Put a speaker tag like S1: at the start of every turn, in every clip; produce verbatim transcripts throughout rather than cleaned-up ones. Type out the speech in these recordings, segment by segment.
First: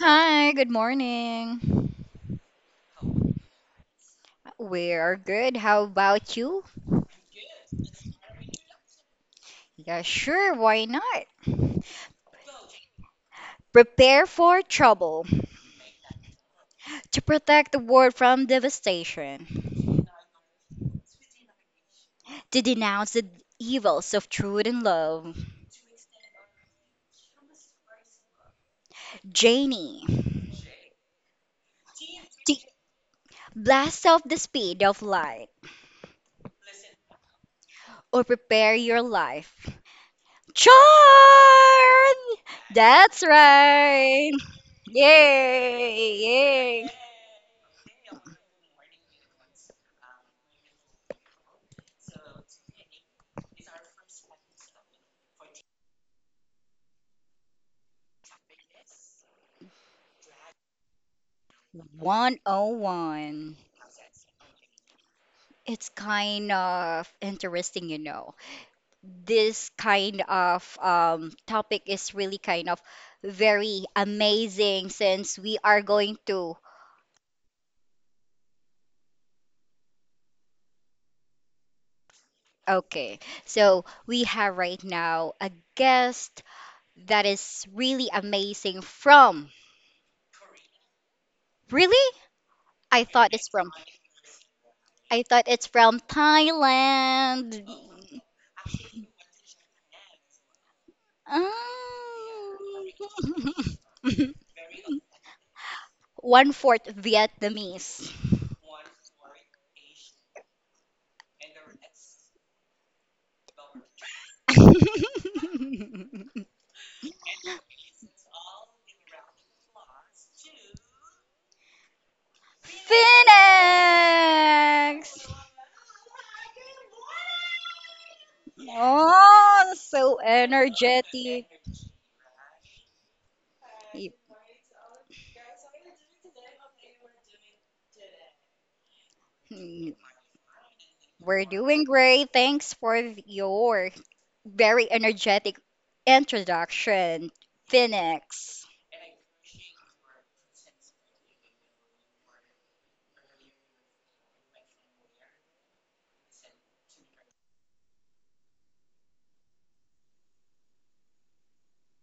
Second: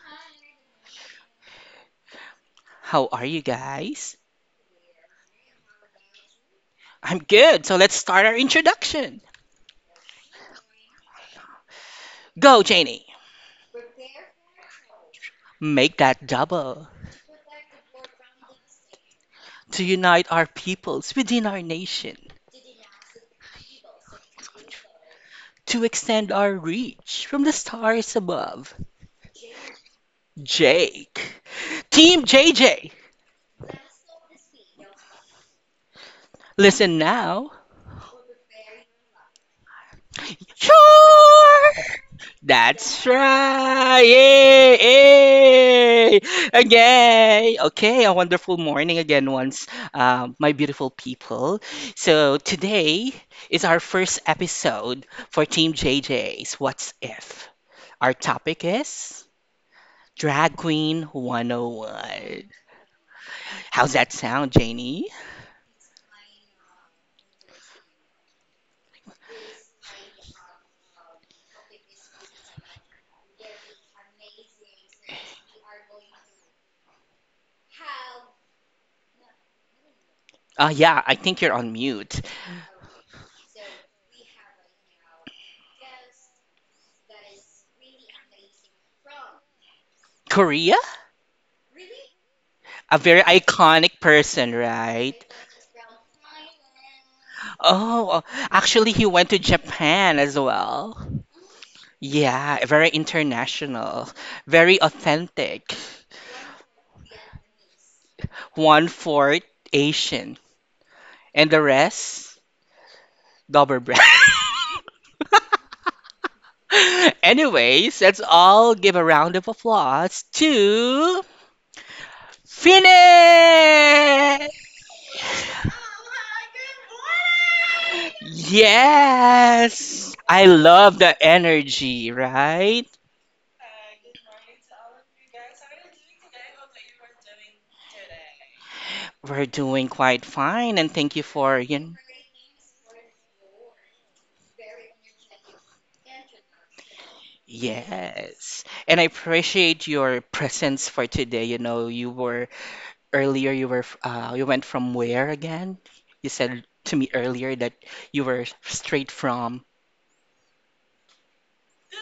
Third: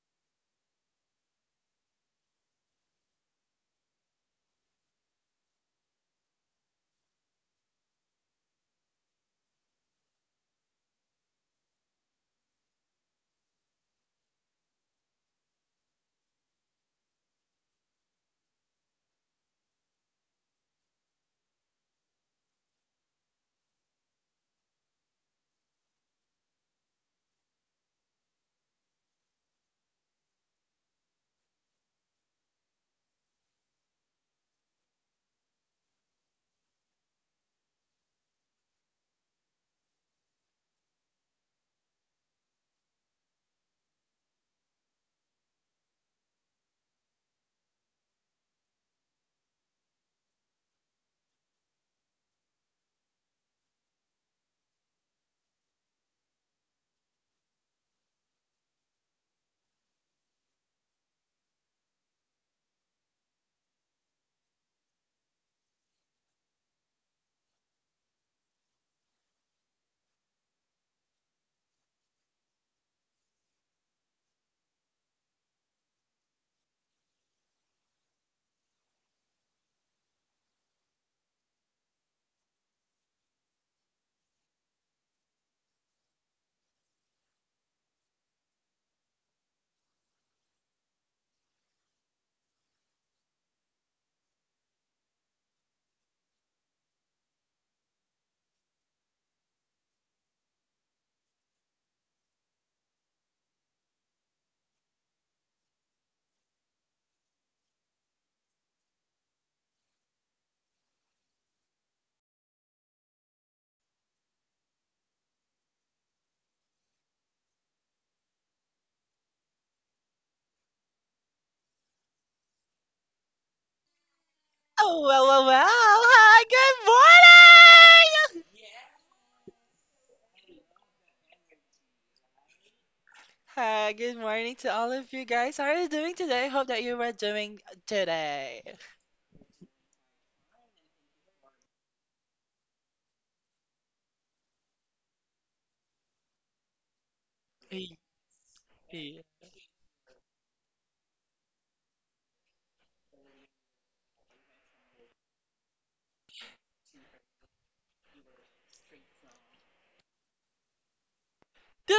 S1: Hi, good morning.
S2: How are you guys?
S1: We are good. How about you?
S2: I'm good. So let's start our introduction.
S1: Yeah, sure, why not?
S2: Go, Janie.
S1: Prepare for trouble,
S2: Make that double
S1: to protect the world from devastation,
S2: to unite our peoples within our nation,
S1: to denounce the evils of truth and love.
S2: to extend our reach from the stars above.
S1: Janie,
S2: Jake. Team
S1: to
S2: J J.
S1: blast off the speed of light,
S2: Listen now.
S1: or prepare your life. Charm!
S2: Sure! That's
S1: That's
S2: right!
S1: right! Yay!
S2: Yay!
S1: Yay!
S2: Okay, okay, a wonderful morning again, once, um, my beautiful people. So, today is our first episode for Team J J's What's If. Our topic is Drag Queen one oh one.
S1: one oh one.
S2: How's that sound, Janie?
S1: It's kind of interesting, you know. This kind of um, topic is really kind of very amazing since we are going to.
S2: Uh, yeah, I think you're on mute.
S1: Okay, so we have right now a guest that is really amazing from.
S2: Korea?
S1: Really?
S2: A
S1: I
S2: very
S1: thought it's from.
S2: iconic person, right?
S1: I thought it's from Thailand.
S2: Oh, actually, he went to Japan as well.
S1: Ah.
S2: Yeah, very international, very authentic.
S1: One fourth Vietnamese.
S2: One fourth Asian, and the rest double bread.
S1: Phoenix!
S2: Anyways, let's all give a round of applause to Phoenix!
S3: Oh, well, well, well. Hi, good morning!
S1: Oh,
S2: Yes!
S1: so
S2: I love the
S1: energetic.
S2: energy, right?
S3: Hi, good morning to all of you guys. How are you doing today? Hope that you are doing today.
S2: We're doing
S1: Mm,
S2: quite fine, and thank you
S1: we're
S2: for,
S1: doing
S2: you.
S1: great. Thanks for your very energetic introduction,
S3: The
S2: Yes.
S1: Phoenix.
S2: And I appreciate your presence for today. You know, you were earlier, you were uh you went from where again? You said to me earlier that you were straight from.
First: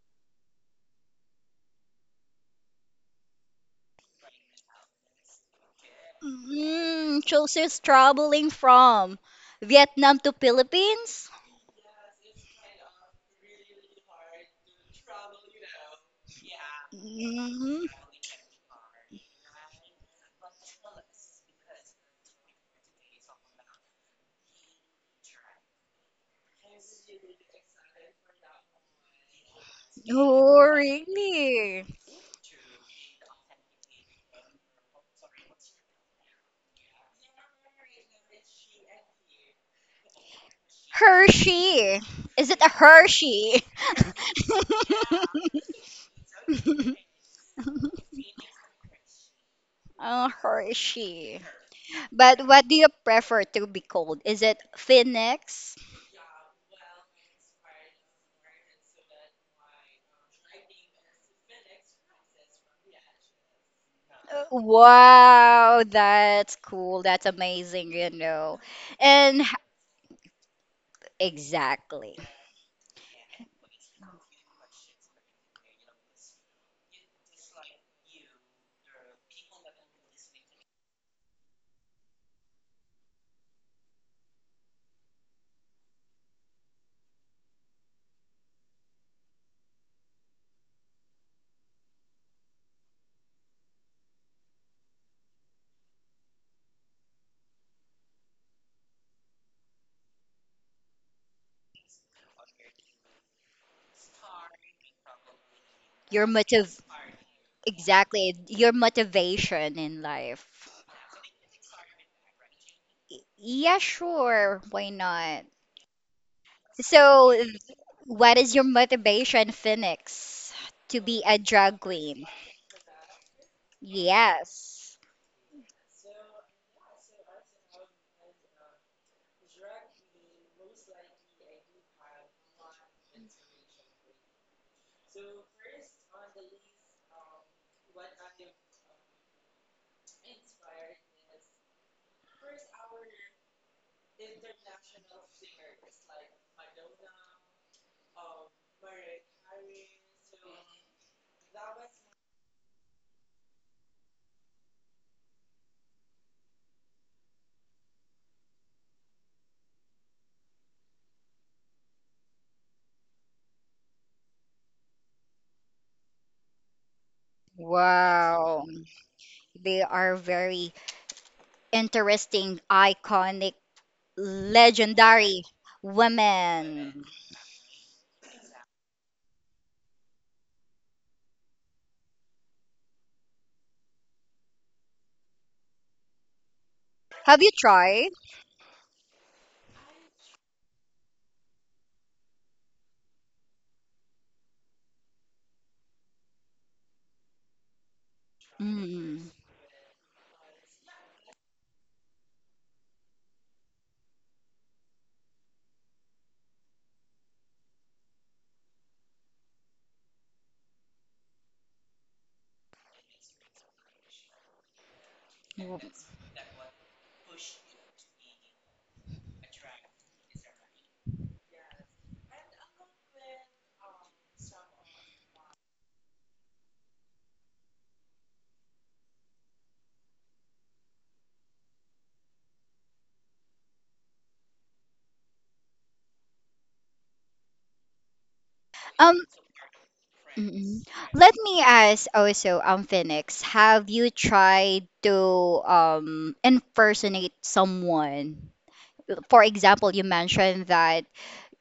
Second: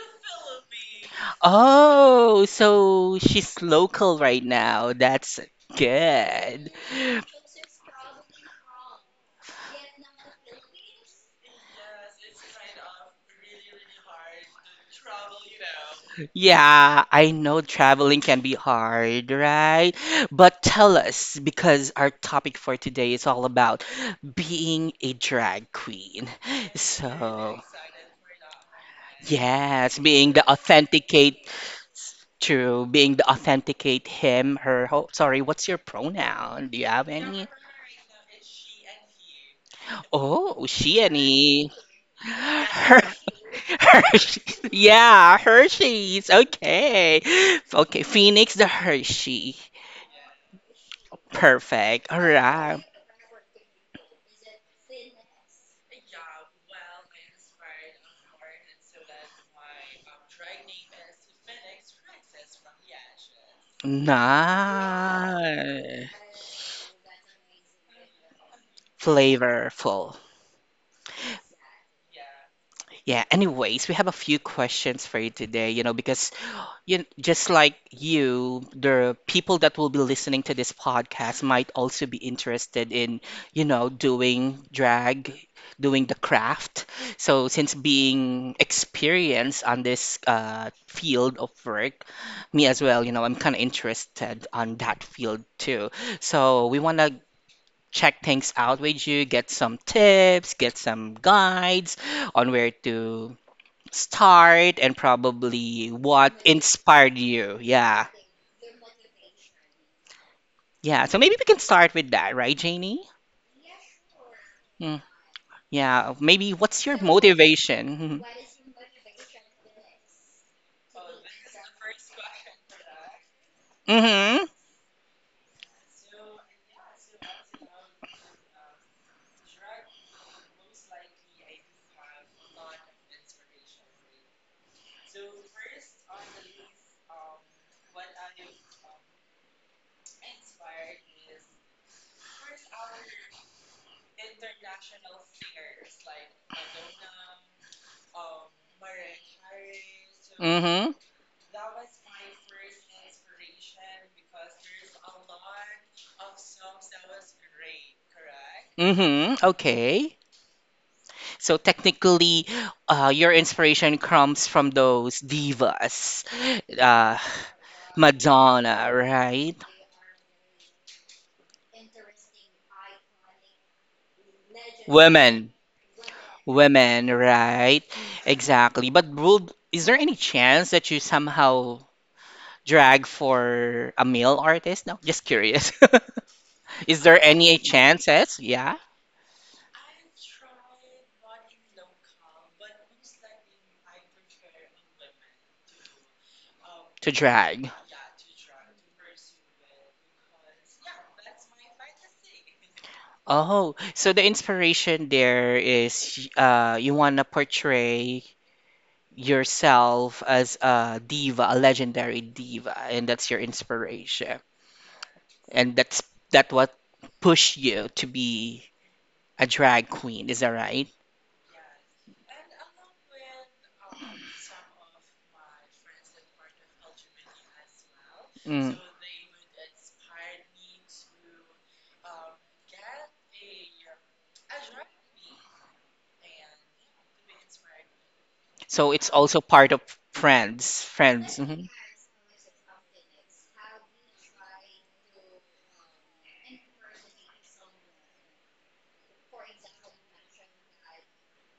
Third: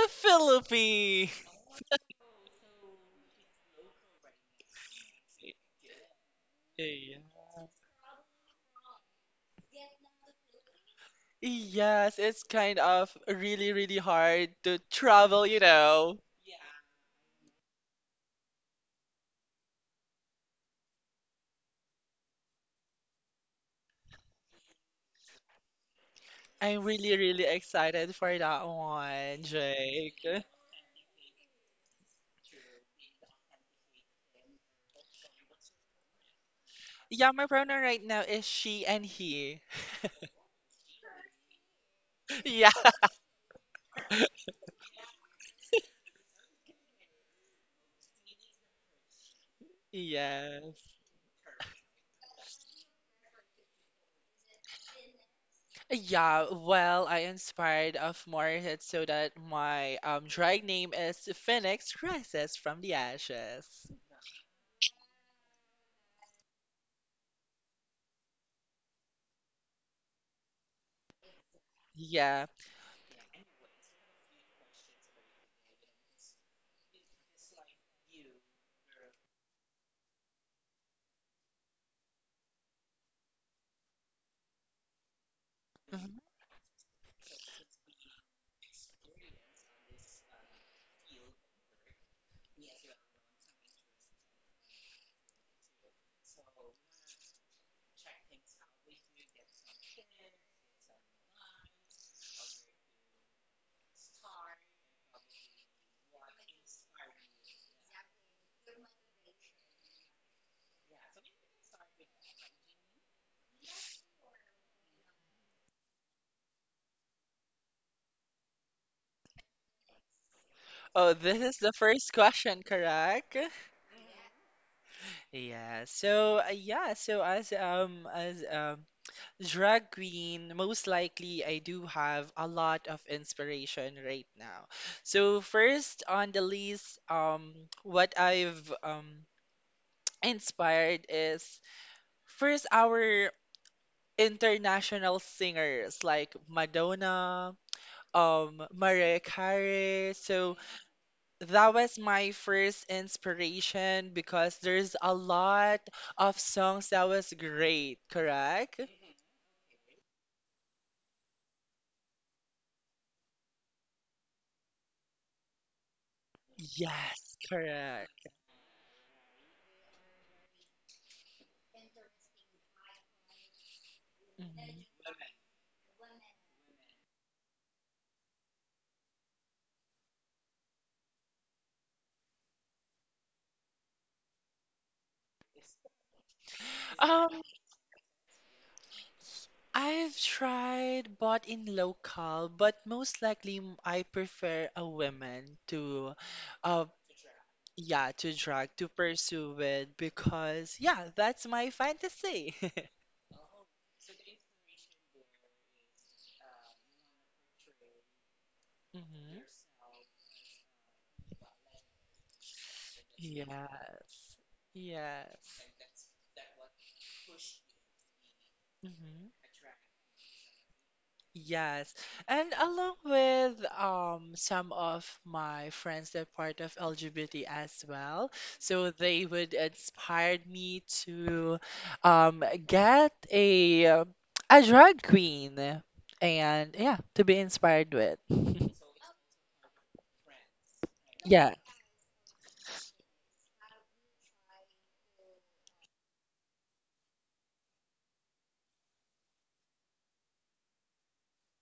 S3: Philippines!
S2: Oh, so she's local right now. That's good.
S1: Mm, so she's traveling from Vietnam to Philippines?
S3: Yes, it's kind of really, really hard to travel, you know.
S2: Yeah, I know
S1: Mhm.
S2: traveling can be hard, right? But tell us, because our topic for today is all about being a drag queen.
S3: I'm really, really
S2: So,
S3: excited for that one,
S2: yes,
S3: Jake.
S2: being the
S1: Oh,
S2: authenticate,
S1: really?
S2: true, being the authenticate him, her, ho, sorry, what's your pronoun? Do you have
S3: Yeah, my
S2: any?
S3: pronoun right now is she and he.
S2: Oh, she and he.
S1: Hershey. Is it a
S3: Yeah,
S2: Her
S1: Hershey?
S2: Hershey's. Yeah, Hershey's. Okay. Okay, Phoenix the Hershey.
S1: Oh,
S3: yeah.
S1: Hershey.
S2: Perfect. All
S1: But what do
S2: right.
S1: you prefer to be called? Is it Phoenix?
S3: Yeah, well, I inspired of Morehead so that my um drag name is Phoenix Rises from the Ashes.
S1: Uh, Wow,
S2: Nice.
S1: that's cool. That's amazing, you know. And h-
S2: Flavorful.
S1: exactly.
S3: Yeah.
S2: Yeah, anyways, we have a few questions for you today, you know, because You, just like you, the people that will be listening to this podcast might also be interested in, you know, doing drag, doing
S3: Mhm.
S2: the craft. So, since being experienced on this uh, field of work, me as well, you know, I'm kind of interested on that field too. So, we want to check things out with you, get some tips, get some guides on where to start and probably
S1: Your
S2: what
S1: motiv
S2: inspired you. Yeah.
S1: Exactly. Your motivation in life.
S2: Yeah. So maybe we can start with that, right, Janie?
S1: Y- Yeah, sure. Why
S2: Mm.
S1: not?
S2: Yeah. Maybe what's your
S1: So,
S2: motivation?
S1: what is your motivation, Phoenix, to
S3: Oh,
S1: be
S3: this
S1: a
S3: is the
S1: drag
S3: first
S1: queen?
S3: question, correct?
S2: Mm-hmm. Mm-hmm.
S1: Yes.
S3: Yeah. So, uh, yeah, so as um as um drag queen, most likely I do have a lot of inspiration right now. So, first on the list, um what I've um inspired is first, our international singers like Madonna, um, Mariah Carey. So
S2: Mm-hmm.
S3: that was my first inspiration because there's a lot of songs that was great, correct?
S2: Mm-hmm. Okay. So technically, uh, your inspiration comes from those divas, uh,
S3: Yes, correct.
S1: Wow.
S2: Madonna, right?
S1: They are very interesting, iconic,
S3: Mhm.
S1: legendary
S2: Women.
S1: women.
S2: Women, right? Exactly. But would, is there any chance that you somehow drag for a male artist? No, just curious. Is there
S3: Um,
S1: Have you
S2: any
S1: tried?
S2: chances, yeah,
S3: I've tried bought in local, but most likely m- I prefer a woman to uh,
S2: to drag?
S3: yeah, to drag, to
S1: Mm.
S3: pursue it, because yeah, that's my fantasy.
S2: Oh, so the inspiration there is uh, you want to portray
S3: Hmm.
S2: yourself as a diva, a legendary diva, and that's your
S3: Yes,
S2: inspiration.
S3: yes.
S2: And that's that what pushed you to be
S3: Hmm.
S2: a drag queen, is that right?
S3: Yes. And along with um, some of my friends that are part of L G B T as well,
S2: Mm.
S3: so they would inspire me to um, get a uh, a drag queen and yeah, to be inspired with.
S2: So it's
S1: Um,
S2: also part of
S1: Mm-mm.
S2: friends.
S1: Let
S2: Friends.
S3: Yeah,
S1: me
S2: Mhm.
S1: ask also, um, Phoenix, have you tried to um impersonate someone? For example, you mentioned that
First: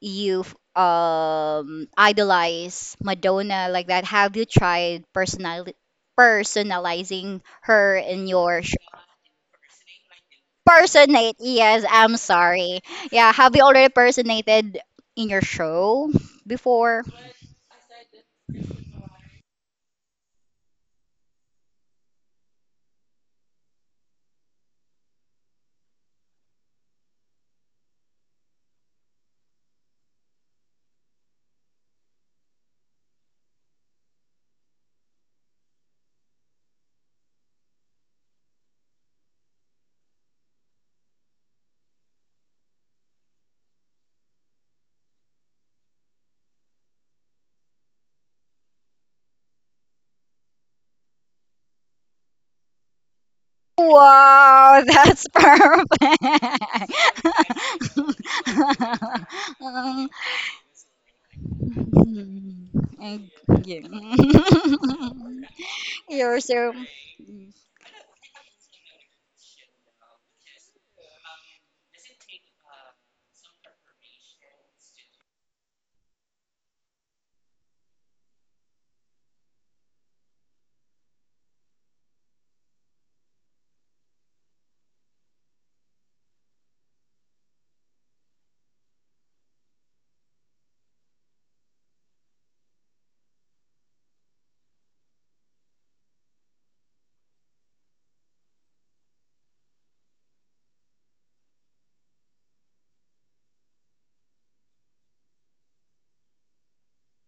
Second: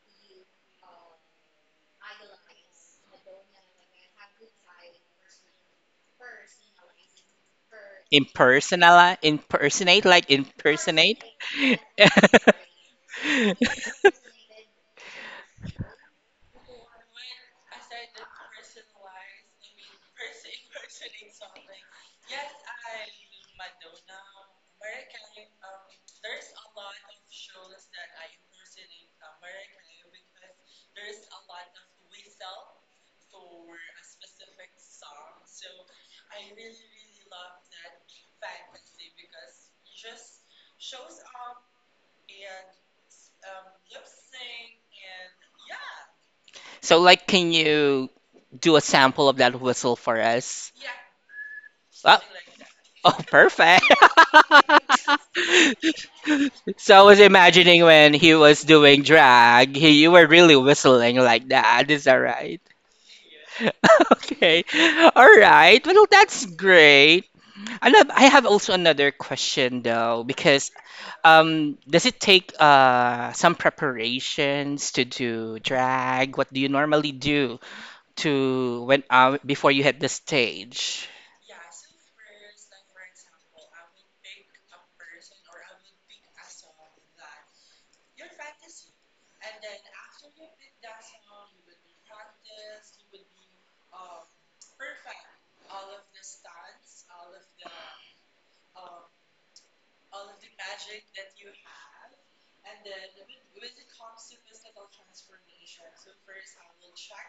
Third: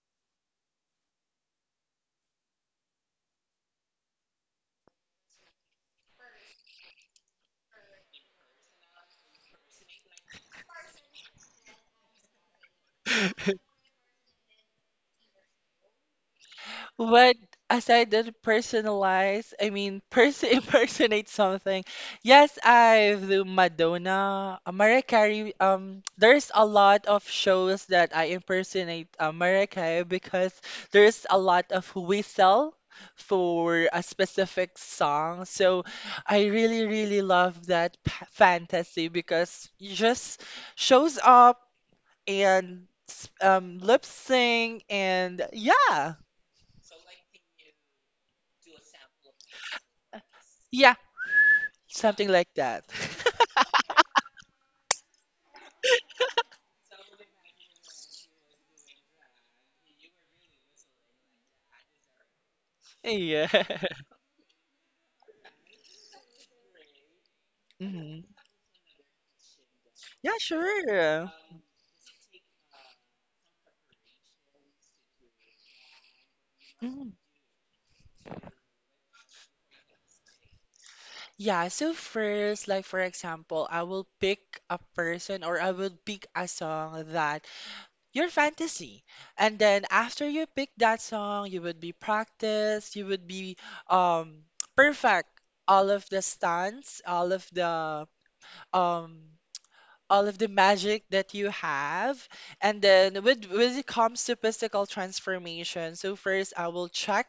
S1: you um idolize Madonna like that. Have you tried personal personalizing her in your sh
S2: Impersonali impersonate, like impersonate.
S1: personate? Yes, I'm sorry. Yeah, have you already personated in your show before?
S3: but aside that personalize, I mean, person impersonate something. Yes, I've the Madonna, uh, Mariah Carey. Um, there's a lot of shows that I impersonate uh, Mariah Carey because there's a lot of whistle for a specific song. So I really, really love that p- fantasy because you just shows up and s- um lip sync and yeah.
S2: So, like, can you do a sample of that whistle for us?
S3: Yeah,
S2: Oh,
S3: something like that.
S2: oh perfect.
S1: Wow, that's perfect.
S2: So I was imagining when he was doing drag, he, you were really whistling like that. Is that right?
S1: Um, and-
S3: Yeah.
S1: yeah.
S2: Okay. All right. Well,
S1: You're
S2: that's
S1: so.
S2: great. I love, I
S3: Hmm.
S2: have also another question though,
S3: Yeah,
S2: because
S3: sure.
S2: um, does it take uh some preparations to do drag? What do you normally
S3: Mhm.
S2: do to when uh before you hit the stage?
S3: Yeah, so first, like for example, I will pick a person or I will pick a song that your fantasy. And then after you pick that song, you would be practiced, you would be um perfect all of the stunts, all of the um all of the magic that you have. And then with when it comes to physical transformation, so first I will check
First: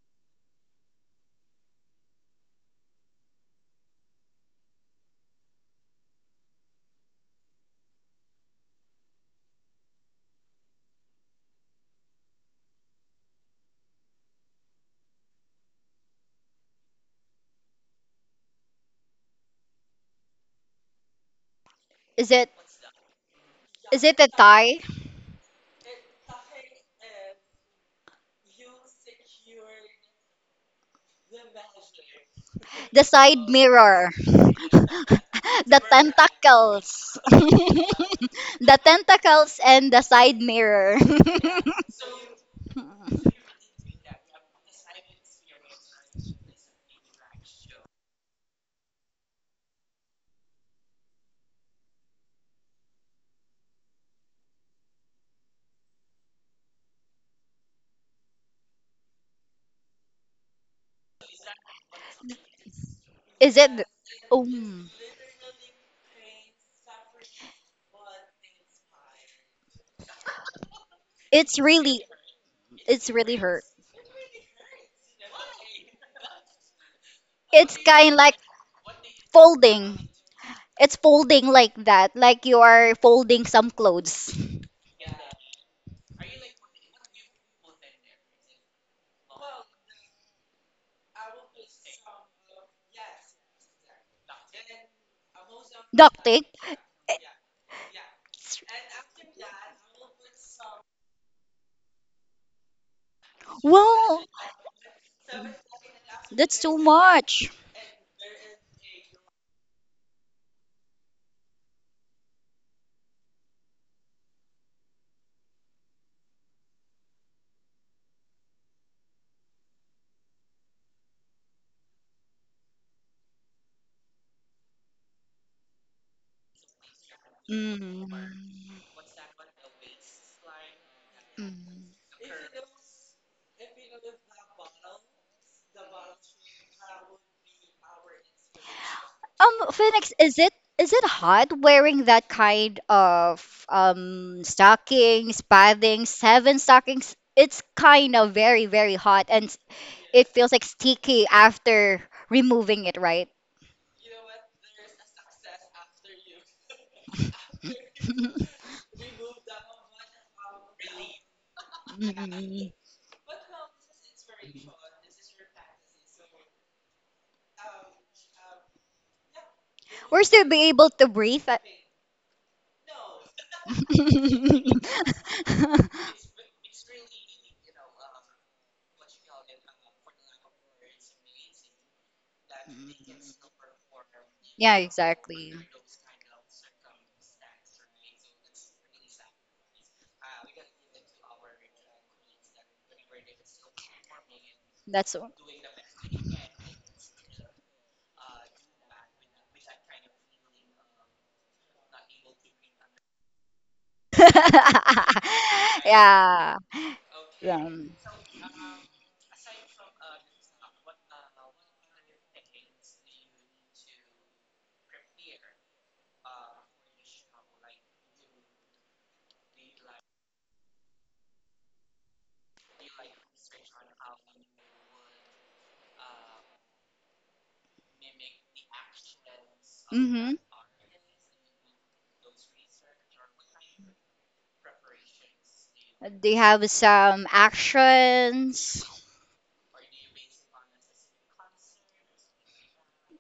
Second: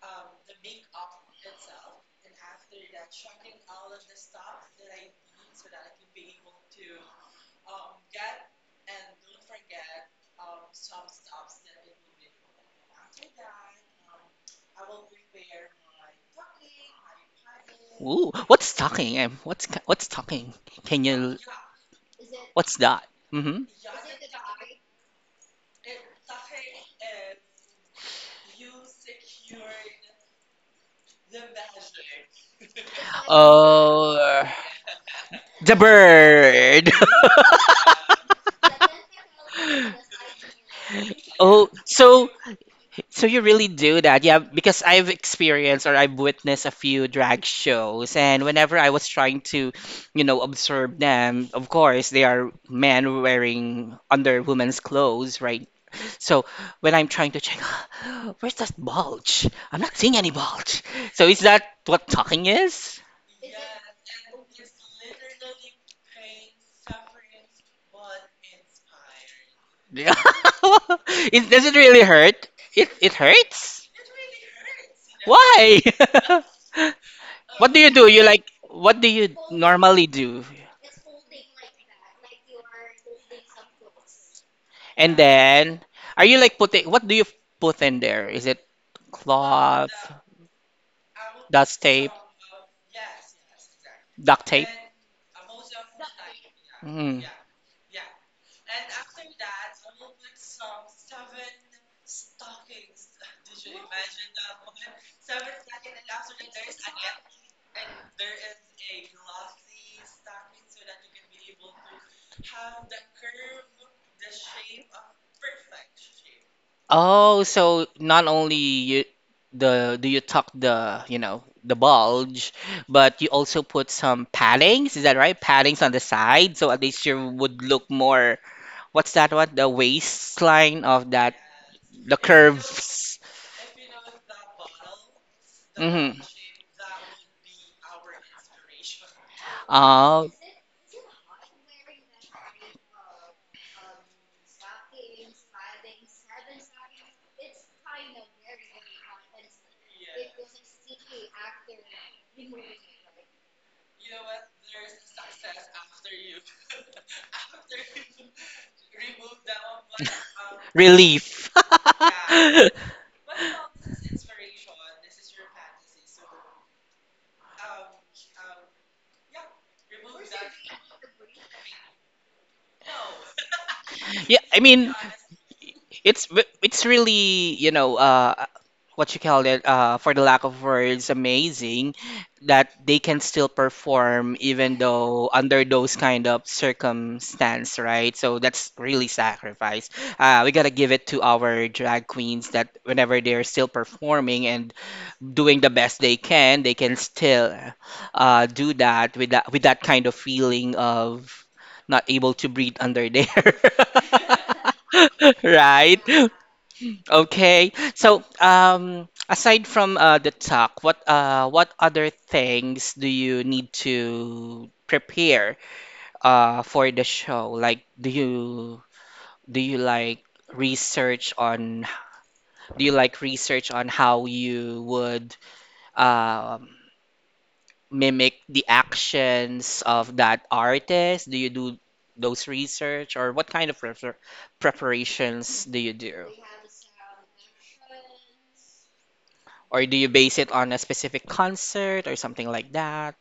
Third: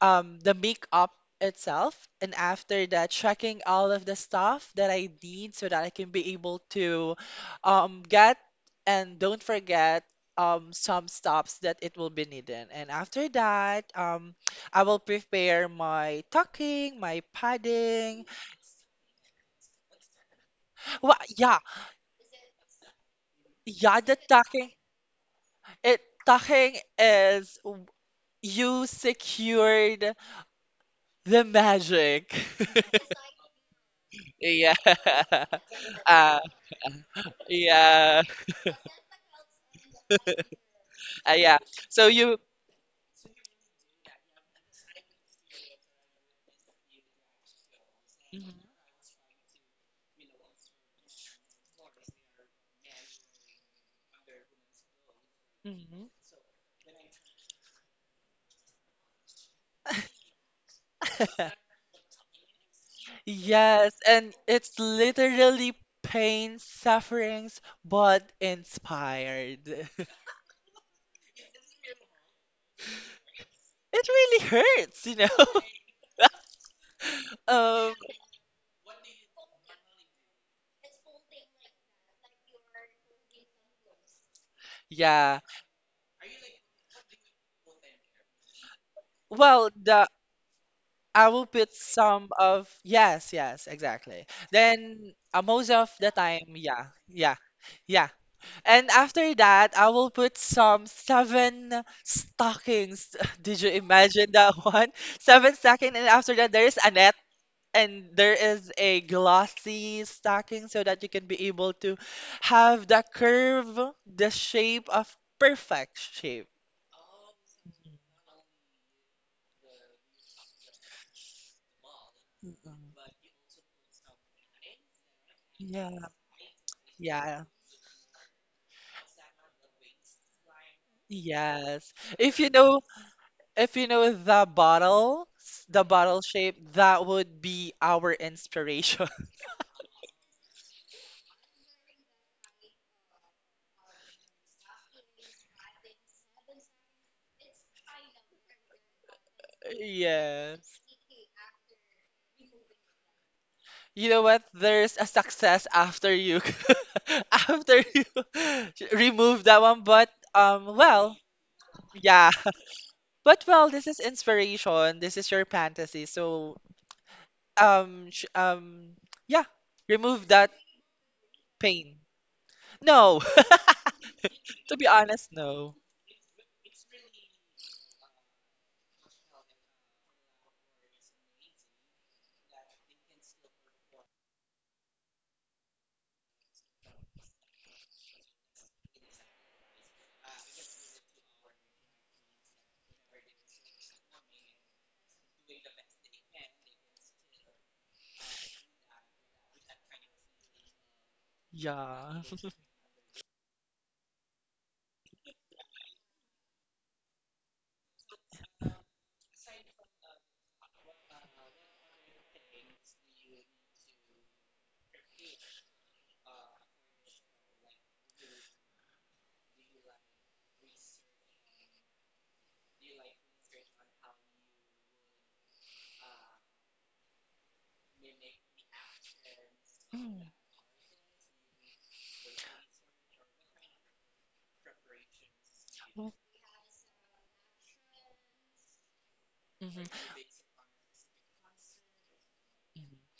S3: um the makeup itself and after that checking all of the stuff that I need so that I can be able to um get and don't forget um some stops that it will be needed. And after that, um I will prepare my tucking, my padding.
S2: Ooh, what's talking? Um, what's ca- what's talking? Can
S3: Well,
S2: you,
S3: yeah,
S1: Is it
S2: what's that? Mm-hmm.
S3: yeah,
S1: is
S3: the
S1: it the
S3: tucking.
S1: tie?
S3: It talking is w- you secured the magic.
S1: The side mirror.
S2: Oh,
S3: Yeah.
S2: the
S1: The
S3: Uh,
S2: bird.
S1: tentacles.
S3: yeah.
S1: The tentacles and the side mirror.
S3: Uh, yeah.
S2: Oh,
S3: So
S2: so,
S3: you
S2: so you really do that, yeah, because I've experienced or I've witnessed a few drag shows, and
S3: Mhm.
S2: whenever I was trying to, you know, observe them, of course, they are men wearing under women's clothes, right?
S3: Mhm.
S2: So when I'm trying to check, where's that bulge? I'm not seeing any bulge. So is that what talking is?
S1: Is it?
S3: Yes, and it's
S1: Um,
S3: literally pain, sufferings, but inspired.
S2: It,
S1: it's
S2: does it
S1: really.
S2: really hurt? It,
S1: It's
S2: it
S1: really hurt.
S2: hurts?
S3: It really hurts, you know?
S2: Why?
S1: It's
S2: What do
S3: Um,
S2: you do?
S1: kind
S2: You
S1: like
S2: like what do you
S1: folding.
S2: normally do?
S1: It's folding like that, like you are folding some clothes.
S2: And
S3: yeah.
S2: then are you like putting what do you put in there? Is it
S3: Well,
S2: cloth,
S3: the I will put
S2: dust tape,
S3: some of yes, yes, exactly.
S2: duct tape?
S3: Then uh, most of the
S1: Duct
S3: time,
S1: tape.
S3: yeah,
S2: Mm.
S3: yeah, yeah.
S1: It's,
S3: And after that, I will put some seven stockings. Did you
S1: well,
S3: imagine that one? Seven stocking, and after that,
S1: that's
S3: there
S1: too
S3: is a net,
S1: much.
S3: and there is a glossy stocking so that you can be able to have the curve, the shape of perfect shape.
S2: Oh, so not only you the do you tuck the, you know, the
S3: Mm,
S2: bulge,
S3: mm, mm.
S2: but you also put some paddings, is that right? Paddings on the
S3: Yeah,
S2: side, so at least you
S3: yeah.
S2: would look
S1: Mm.
S2: more, what's that what? the waistline of that,
S3: Yes.
S1: Mm.
S2: the
S3: If you know,
S2: curves.
S3: if you know the bottle, s- the
S2: Hmm.
S3: bottle shape, that would be our inspiration.
S1: Um, Phoenix,
S2: Oh,
S1: is it is it hot wearing that kind of um stockings, padding, seven stockings? It's kind of very, very hot, and s- it feels like
S3: Yes.
S1: sticky after removing it, right?
S3: You know what? There's a success after you after you remove that one, but um well,
S2: relief.
S3: yeah. But well, this is inspiration. This is your fantasy. So um sh um yeah,
S1: We're
S3: remove
S1: still
S3: that
S1: be able to breathe. Uh,
S3: pain. No.
S2: Yeah, I
S3: To be
S2: mean,
S3: honest, no.
S2: it's it's really, you know, uh, what you call it, uh, for the lack of words, amazing that they can still perform even
S1: yeah,
S2: though
S1: exactly.
S2: under those kind of circumstance, right? So that's really sacrifice. Uh, we gotta give it to our drag queens that whenever they're still performing and
S1: That's all.
S2: doing the best they can, they can still uh, do that with that with that kind of feeling of not
S3: Yeah.
S2: able to breathe under there. Right?
S1: Yeah. Yeah.
S2: Okay. So, um, aside from uh, the talk, what uh, what other things do you need to prepare uh, for the show? Like, do you do you like research on do you like research on how you would um mimic the actions of
S1: Mm-hmm.
S2: that artist? Do you do those research or what kind of prefer preparations do you do?
S1: They have some actions.
S3: Mm.
S2: Or
S3: Mm-hmm.
S2: do you base it on a specific concert or something like that?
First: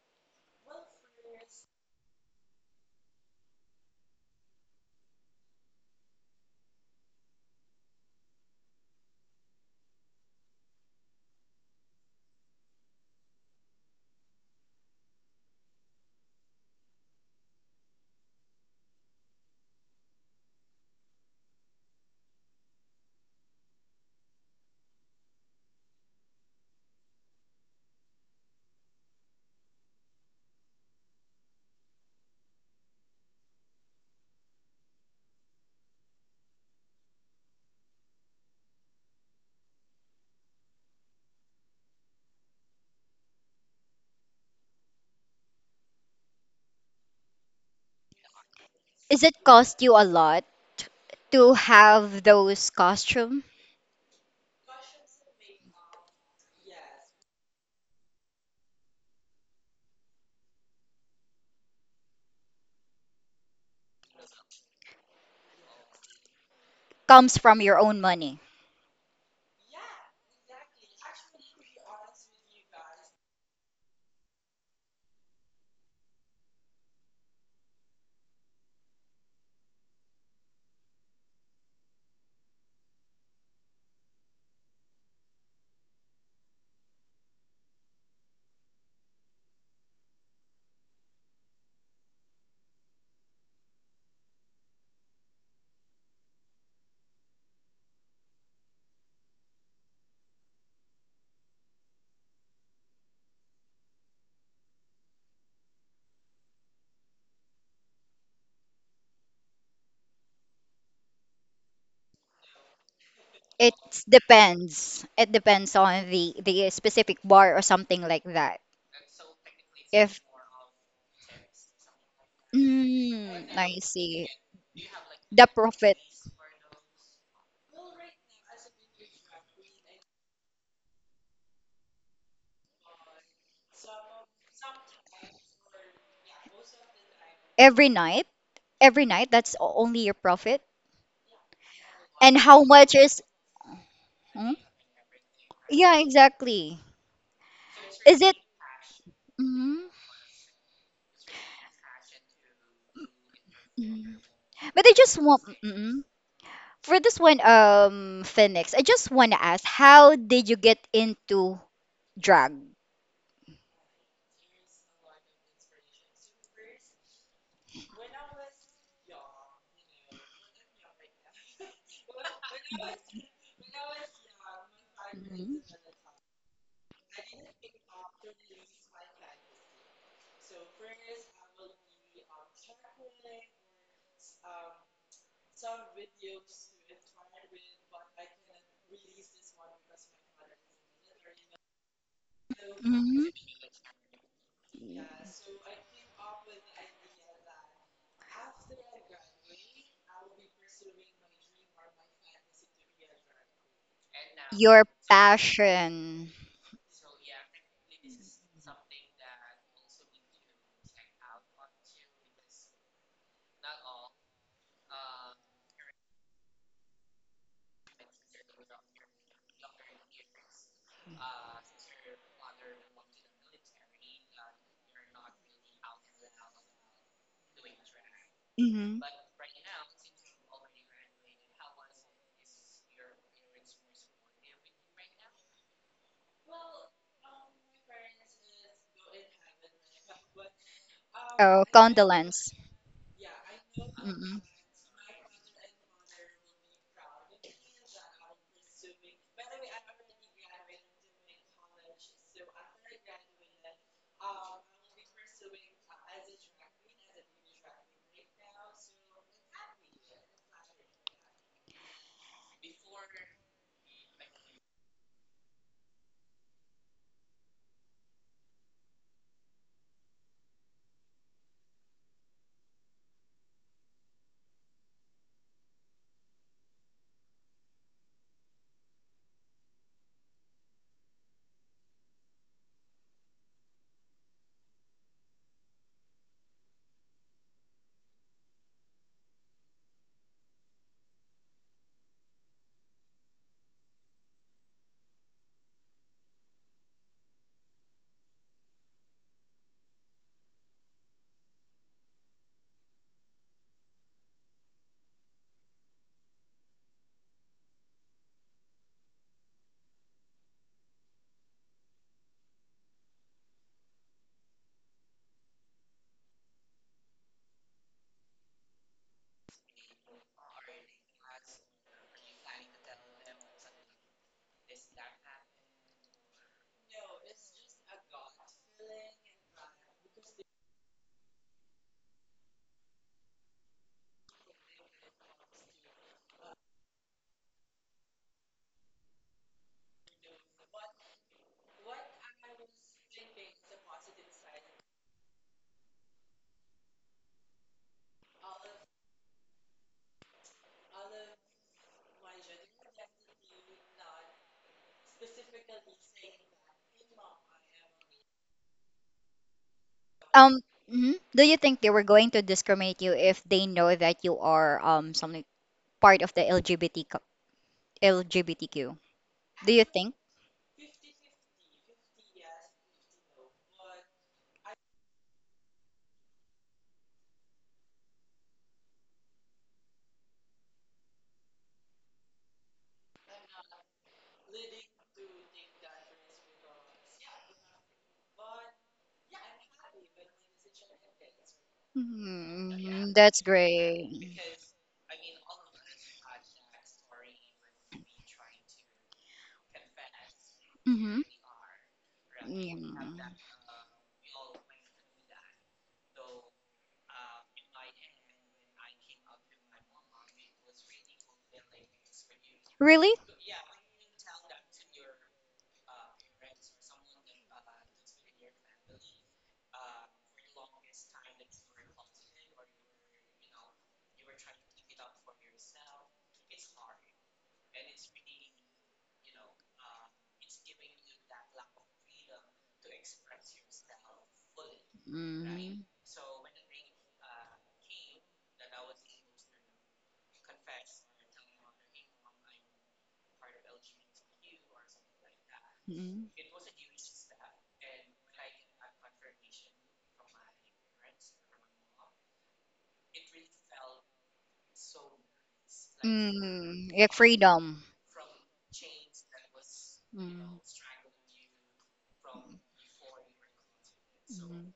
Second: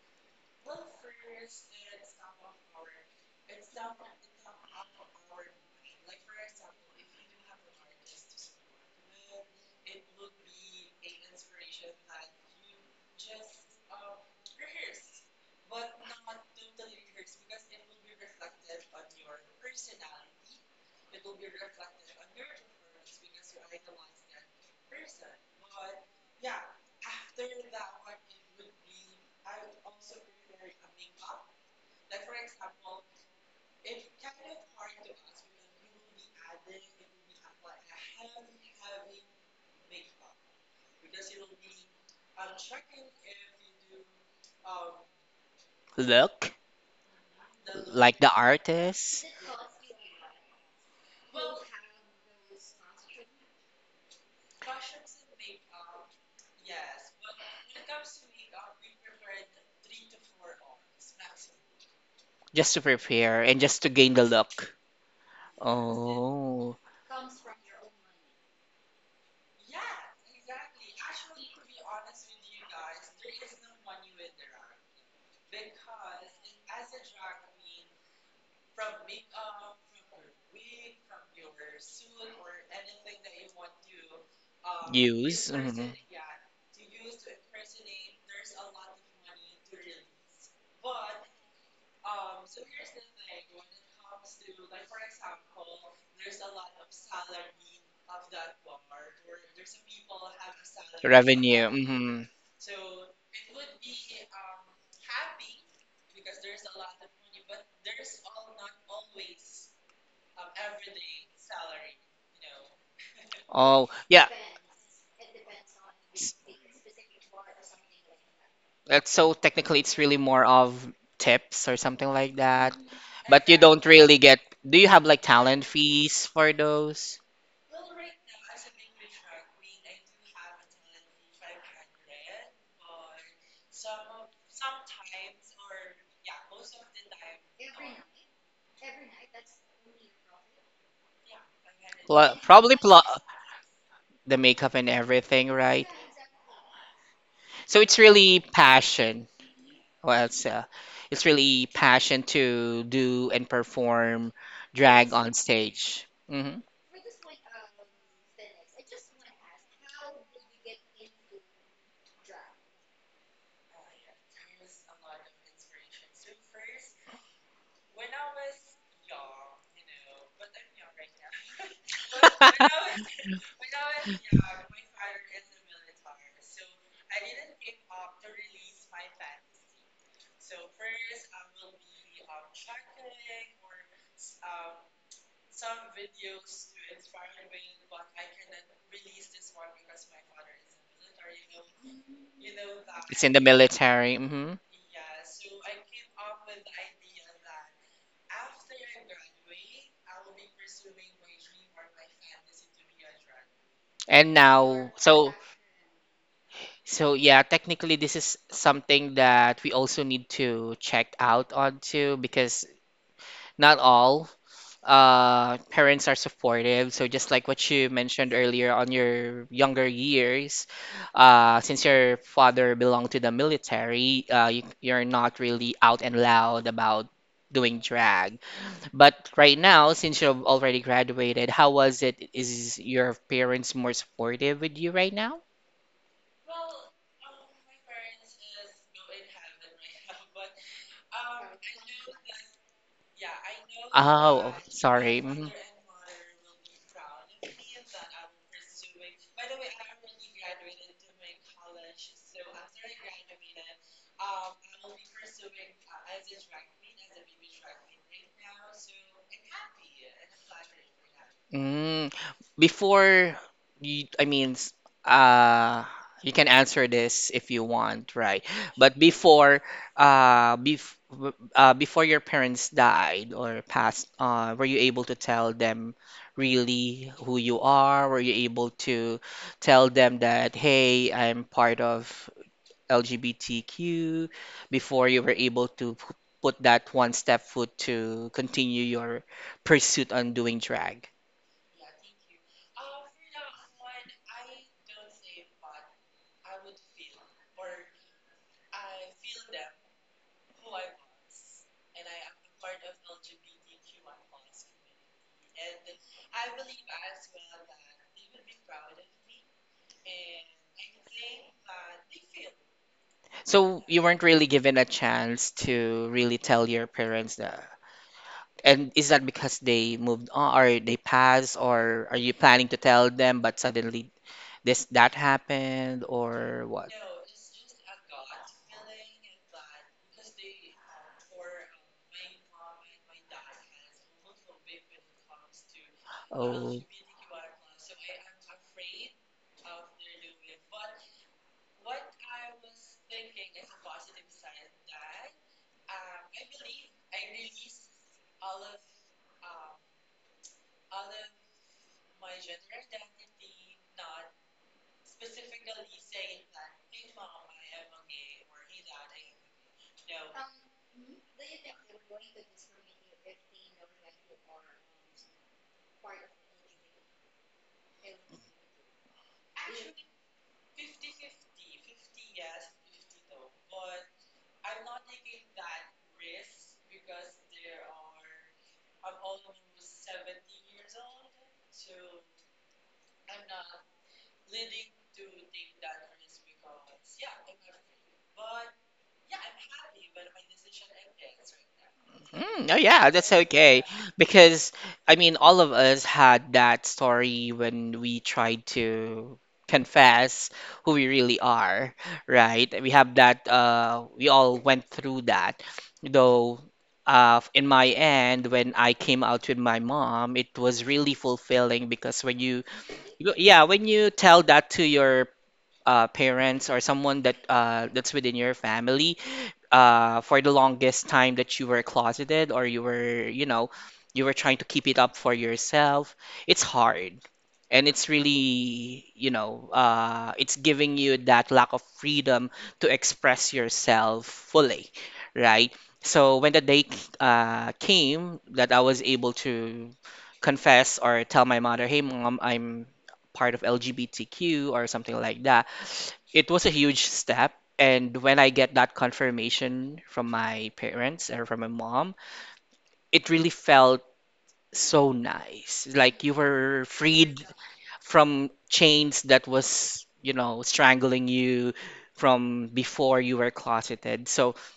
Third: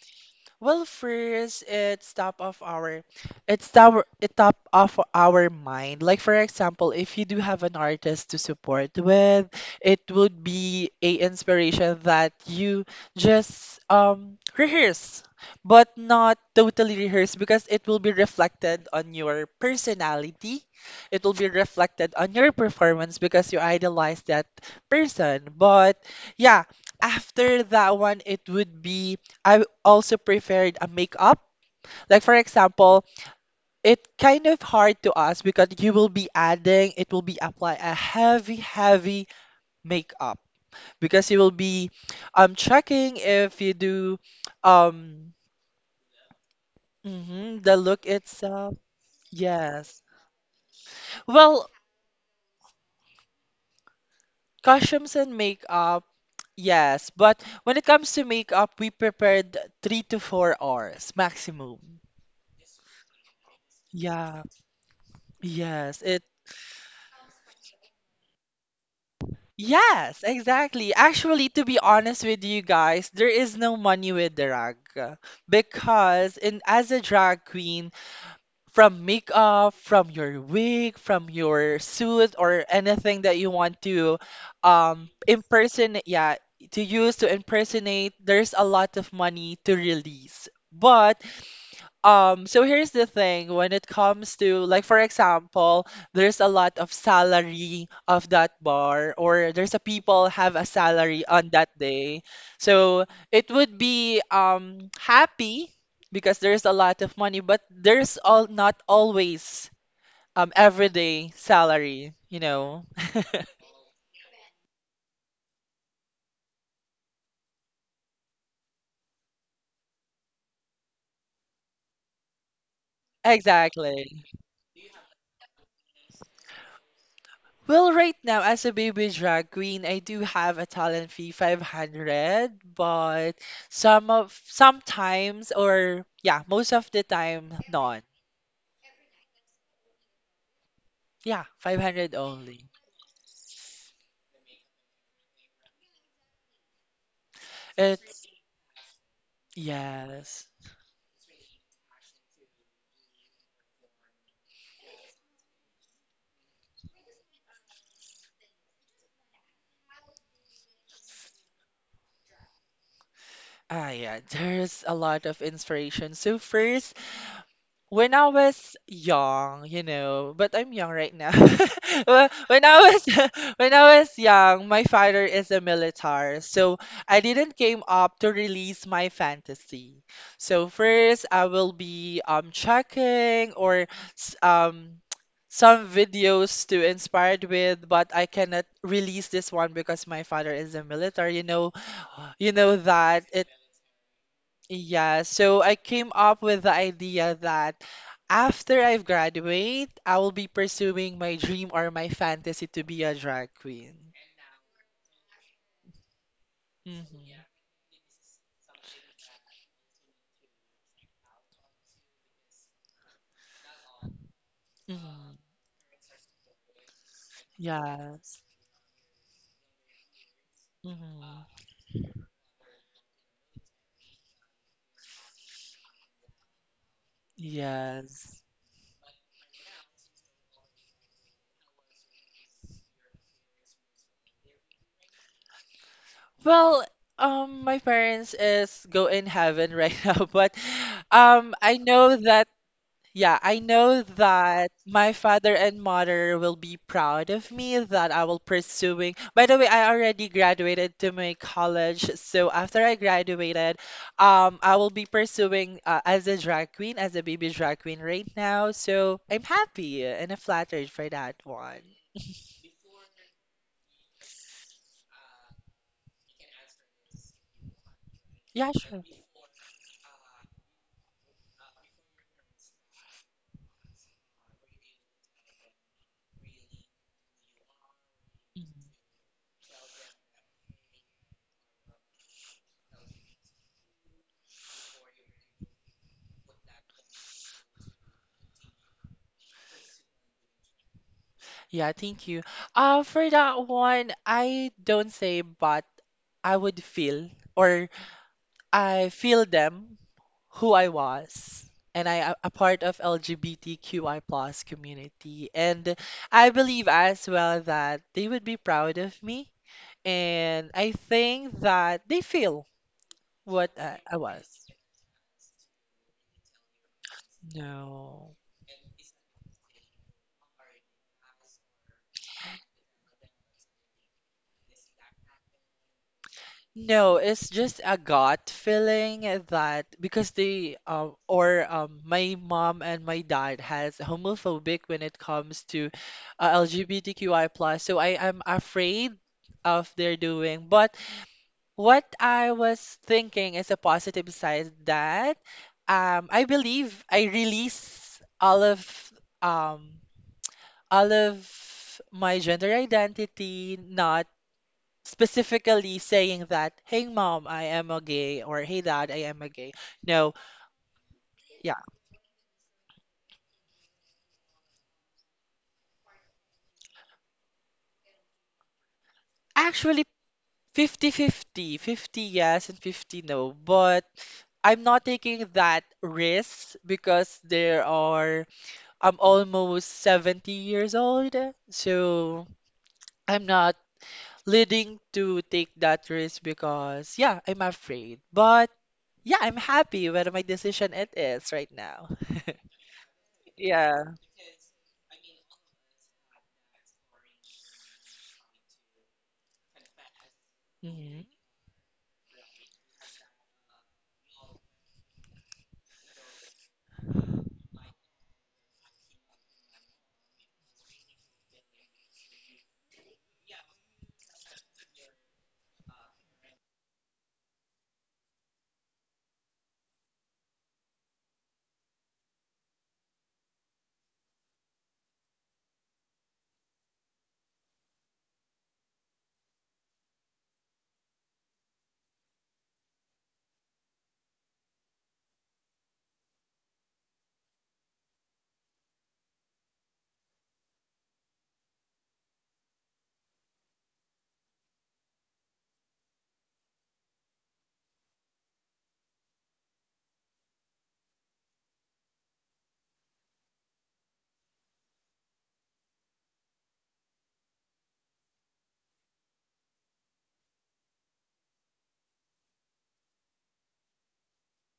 S3: Well, first, it's top of our, it's top, it top of our mind. Like for example, if you do have an artist to support with, it would be a inspiration that you just um rehearse, but not totally rehearse because it will be reflected on your personality. It will be reflected on your performance because you idolize that person. But yeah, after that one, it would be I also preferred a makeup. Like for example, it's kind of hard to us because you will be adding, it will be apply a heavy, heavy makeup because you will be um checking if you do um
S2: Look,
S3: mhm, the look
S2: like the
S3: itself.
S1: Is
S2: artist,
S1: it cost you
S3: Yes.
S1: a lot to
S3: Well,
S1: have those costume?
S3: costumes and makeup, yes. But when it comes to makeup, we prepared three to four hours maximum.
S2: just to prepare and just to gain the
S3: Yeah.
S2: look.
S3: Yes. It
S2: Oh,
S1: Comes from your own money.
S3: Yes, exactly. Actually, to be honest with you guys, there is no money with drag because in as a drag queen, from makeup, from your wig, from your suit or anything that you want to um
S2: use mhm.
S3: impersonate, yeah, to use to impersonate, there's a lot of money to release. But um, so here's the thing when it comes to like for example, there's a lot of salary of that bar or there's a people have a salary on
S2: Revenue.
S3: that day.
S2: Mhm.
S3: So it would be um happy because there's a lot of money, but there's all not always um everyday salary, you know.
S1: It
S2: Oh, yeah.
S1: depends. It depends on the the specific bar or something like that.
S2: Like, so technically, it's really
S1: If
S2: more of tips or something like that. But
S1: mm,
S2: you
S1: I
S2: don't really
S3: Exactly.
S1: see
S2: get. Do you have like
S1: the
S2: talent
S1: profit
S2: fees for those?
S3: Well, right now, as a baby drag queen, I do have a talent fee five hundred, but some of sometimes or yeah, most of the time,
S1: every
S3: none.
S1: night, every night that's o- only your profit.
S3: Yeah, five hundred
S2: Pl
S1: And how
S3: only.
S2: probably
S1: much
S2: pl
S1: is?
S2: the
S1: Hmm?
S2: makeup and everything, right?
S1: Yeah, exactly.
S2: So it's
S1: Is
S3: It's
S1: it?
S2: really passion.
S1: Mm,
S2: Well,
S3: yes.
S2: it's uh, it's really passion to do and
S1: mm.
S2: perform
S1: But I
S2: drag
S1: just
S2: on
S1: want mm,
S2: stage. Hmm.
S1: for this one, um, Phoenix. I just want to ask, how did you get into drag?
S3: Ah, yeah, there's a lot of inspiration. So first, when I was young, you know, but I'm young right now. Well, when I was when I was young, my father is a military, so I didn't came up to release my fantasy. So first, I will be um checking or s- um some videos to inspired with, but I cannot release this one because my father is a military. You know, you know
S1: Mhm.
S2: It's
S3: that
S1: Mhm.
S2: in the
S3: it.
S2: military. Hmm.
S3: Yeah, so I came up with the idea that after I graduate, I will be pursuing my dream or my fantasy to be a drag queen.
S2: And
S1: Your
S2: now, so.
S1: passion.
S2: So
S3: Hmm.
S2: yeah, technically this is something that we also need to check out on too because not all
S3: Hmm.
S2: uh parents are supportive. So just like what you mentioned
S3: Yes.
S2: earlier on your younger years,
S3: Hmm.
S2: uh since your father belonged to the military, uh you, you're not really out and loud about doing drag.
S3: Yes.
S1: Mhm.
S2: But right now, since you've already graduated, how was it? Is your parents more supportive with you right now?
S3: Well, um, my parents is go in heaven right now, but um,
S1: Oh,
S3: I know that
S1: condolence.
S3: Yeah, I know
S1: Mm.
S2: Oh,
S3: that my
S2: sorry. Mm-hmm.
S3: father and mother will be proud of me that I will pursuing. By the way, I already graduated to my college, so after I graduated, um, I will be pursuing uh, as a drag queen, as a baby drag queen right now. So I'm happy and flattered for that one.
S2: Mm, before you, I mean, s- uh, you can answer this if you want, right?
S3: Yeah,
S2: But
S3: sure.
S2: before, uh, bef w- uh, before your parents died or passed, uh, were you able to tell them really who you are? Were you able
S3: Mhm.
S2: to tell them that, hey, I'm part of L G B T Q before you were able to p- put that one step foot to continue your pursuit on doing drag?
S3: Yeah, thank you. Uh, for that one, I don't say but I would feel or I feel them who I was. And I am a part of L G B T Q I plus community. And I believe as well that they would be proud of me. And I think that they feel what
S2: So
S3: I,
S2: you
S3: I
S2: weren't
S3: was.
S2: really given a chance to really tell your parents that.
S3: No.
S2: And is that because they moved on or they passed or are you planning to tell them but suddenly this that happened or what?
S3: No, it's just a gut feeling that because they um or um my mom and my dad has homophobic when it comes to uh,
S2: Oh.
S3: L G B T Q I plus, so I am afraid of their doing. But what I was thinking is a positive side that um I believe I release all of um all of my gender identity, not specifically saying that, hey mom, I am a gay, or hey dad, I am a gay. No,
S1: Um, mhm. Do you
S3: yeah,
S1: think they were going to discriminate you if they know that you are um something part of the L G B T co- L G B T Q? Do you
S3: actually
S1: think?
S3: fifty-fifty, fifty fifty yes and fifty no, but I'm not taking that risk because there are, I'm almost seventy years old, so I'm not leading to take that risk because, yeah, I'm afraid. But yeah, I'm happy with my decision it is right now.
S2: Mm, oh yeah,
S1: Mm,
S2: that's
S1: that's
S2: okay.
S3: Yeah.
S1: great.
S2: Because I mean, all of us had that story when we tried to confess who we
S1: Mm-hmm.
S3: Mm-hmm.
S2: really are, right?
S1: Yeah.
S2: We have that. Uh, we all went through that. Though, uh, in my end, when I came out with my mom, it was really fulfilling because when you,
S1: Really?
S2: you- yeah, when you tell that to your uh, parents or someone that uh, that's within your family uh, for the longest time that you were closeted or you were, you know, you were trying to keep it up for yourself, it's hard. And it's really, you know, uh, it's giving you that lack of freedom to express yourself fully, right?
S1: Mm.
S2: So when the day uh, came that I was able to confess or tell my mother, hey, mom, I'm part of L G B T Q or something like that,
S1: Mm.
S2: it was a huge step and when I get that confirmation from my parents or from my mom, it really felt so nice. Like you were
S1: Mm, like
S2: freed
S1: freedom.
S2: from chains that was, you
S1: Mm.
S2: know, strangling you from before you were closeted. So
S1: Mm.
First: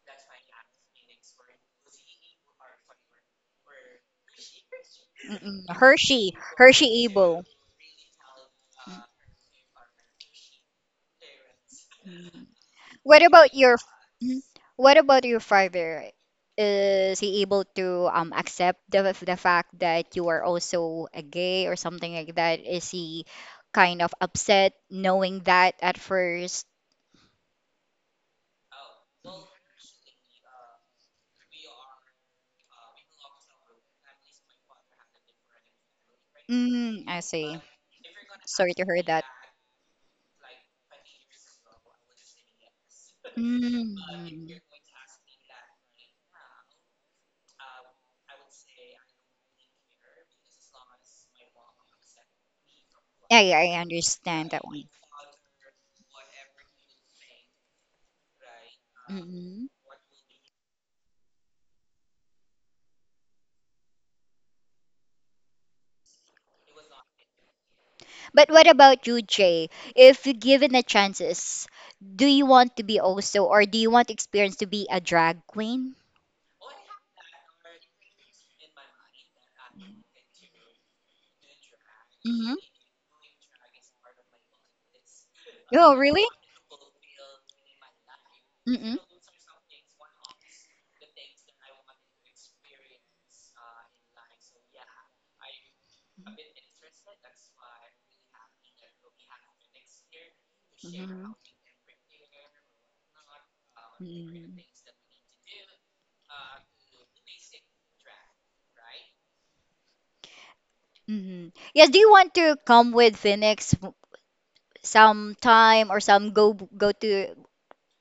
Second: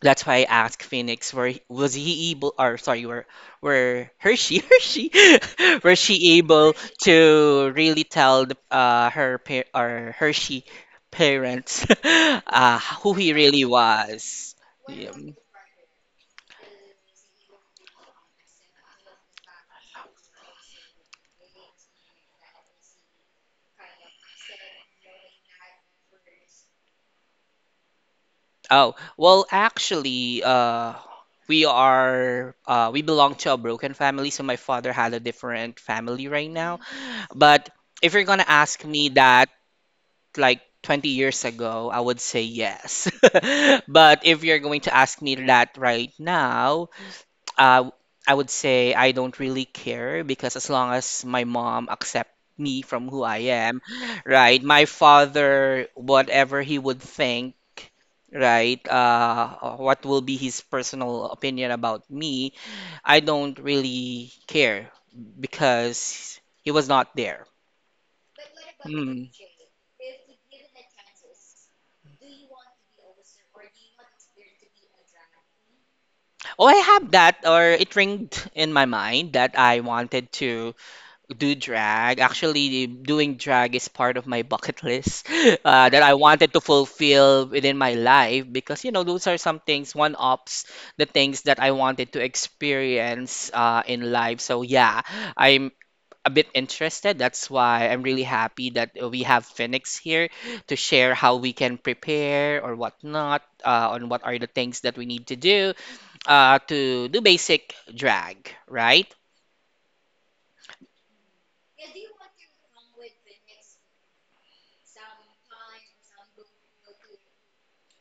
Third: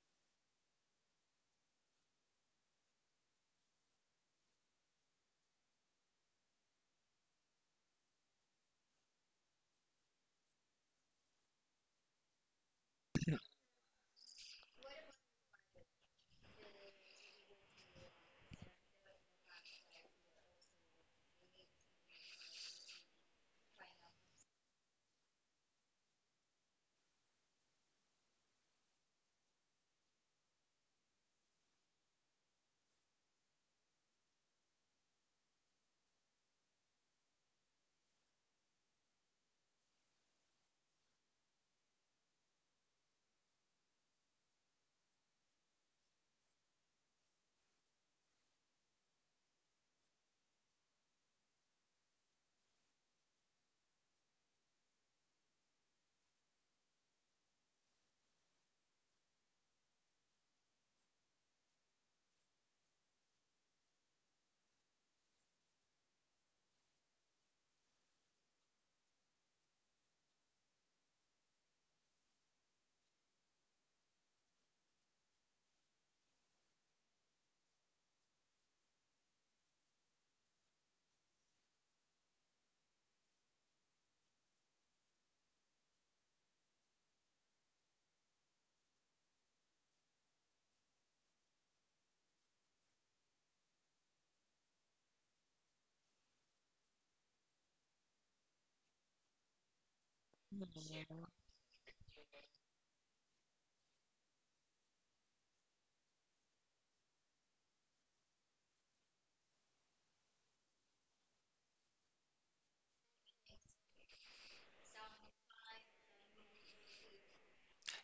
S2: that's why I asked Phoenix where was he able or sorry, were were Hershey Hershey
S1: Mm-mm.
S2: where
S1: Hershey,
S2: she able
S1: Hershey Evil.
S2: to really tell the,
S1: Mm.
S2: uh her pa- or Hershey parents
S1: Mm.
S2: uh who
S1: What
S2: he
S1: about
S2: really
S1: your mm,
S2: was.
S1: what
S2: Yeah.
S1: about your father? Is he able to um accept the the fact that you are also a gay or something like that? Is he kind of upset knowing that at first?
S2: Oh, well, actually, uh, we are uh, we belong to a broken family, so my father had a different family right now.
S1: Mm, I see.
S2: But if you're gonna
S1: Sorry
S2: ask
S1: to hear
S2: me
S1: that.
S2: that like twenty years ago, I would say yes.
S1: Mm.
S2: But if you're going to ask me that right now, uh, I would say I don't really care because as long as my mom accepts me from who
S1: Yeah,
S2: I
S1: yeah,
S2: am,
S1: I understand
S2: right?
S1: that
S2: My
S1: one.
S2: father, whatever he would think, right?
S1: Hmm.
S2: Uh, what will be his personal opinion about me, I don't really care because he was not there.
S1: But what about you,
S2: Mm.
S1: Jay? If you given the chances, do you want to be also, or do you want to experience to be a drag queen?
S2: Oh, I have that, or it ringed in my mind that I wanted to do drag.
S1: Mm-hmm.
S2: Actually, doing drag is part of my bucket list uh,
S1: Oh,
S2: that I
S1: really?
S2: wanted to fulfill within my life because, you
S1: Mm-mm.
S2: know, those are some things, one-ups, the things that I wanted to experience uh, in life. So, yeah, I'm a bit interested. That's why I'm really happy that we have Phoenix here to share
S1: Mm-hmm.
S2: how we can prepare or whatnot, uh, on what are the
S1: Mm-hmm.
S2: things that we need to do uh, to do basic drag, right?
S1: Hmm. Yeah, do you want to come with Phoenix w- sometime or some go go to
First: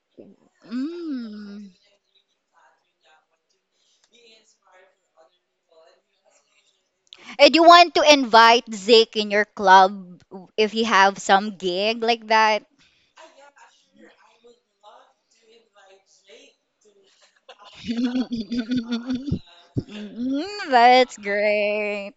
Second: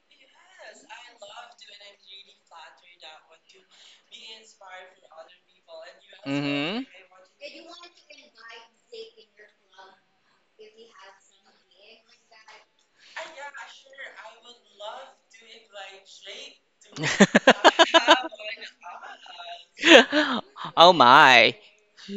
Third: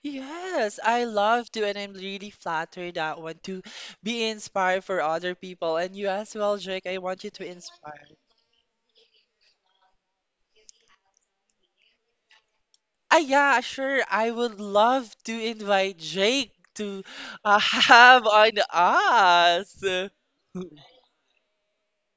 S3: Yes, I love to,
S1: mm.
S3: and I'm really flattered that one to be inspired for other people. And you as well,
S2: hmm
S3: Jake, I want you to
S1: And you want to
S3: inspire.
S1: invite Zeke in your club w- if you have some gig like that?
S3: Ah, yeah, sure. I would love to invite Jake to uh, have on us.
S1: Mm,
S2: oh
S1: that's
S2: my.
S1: great.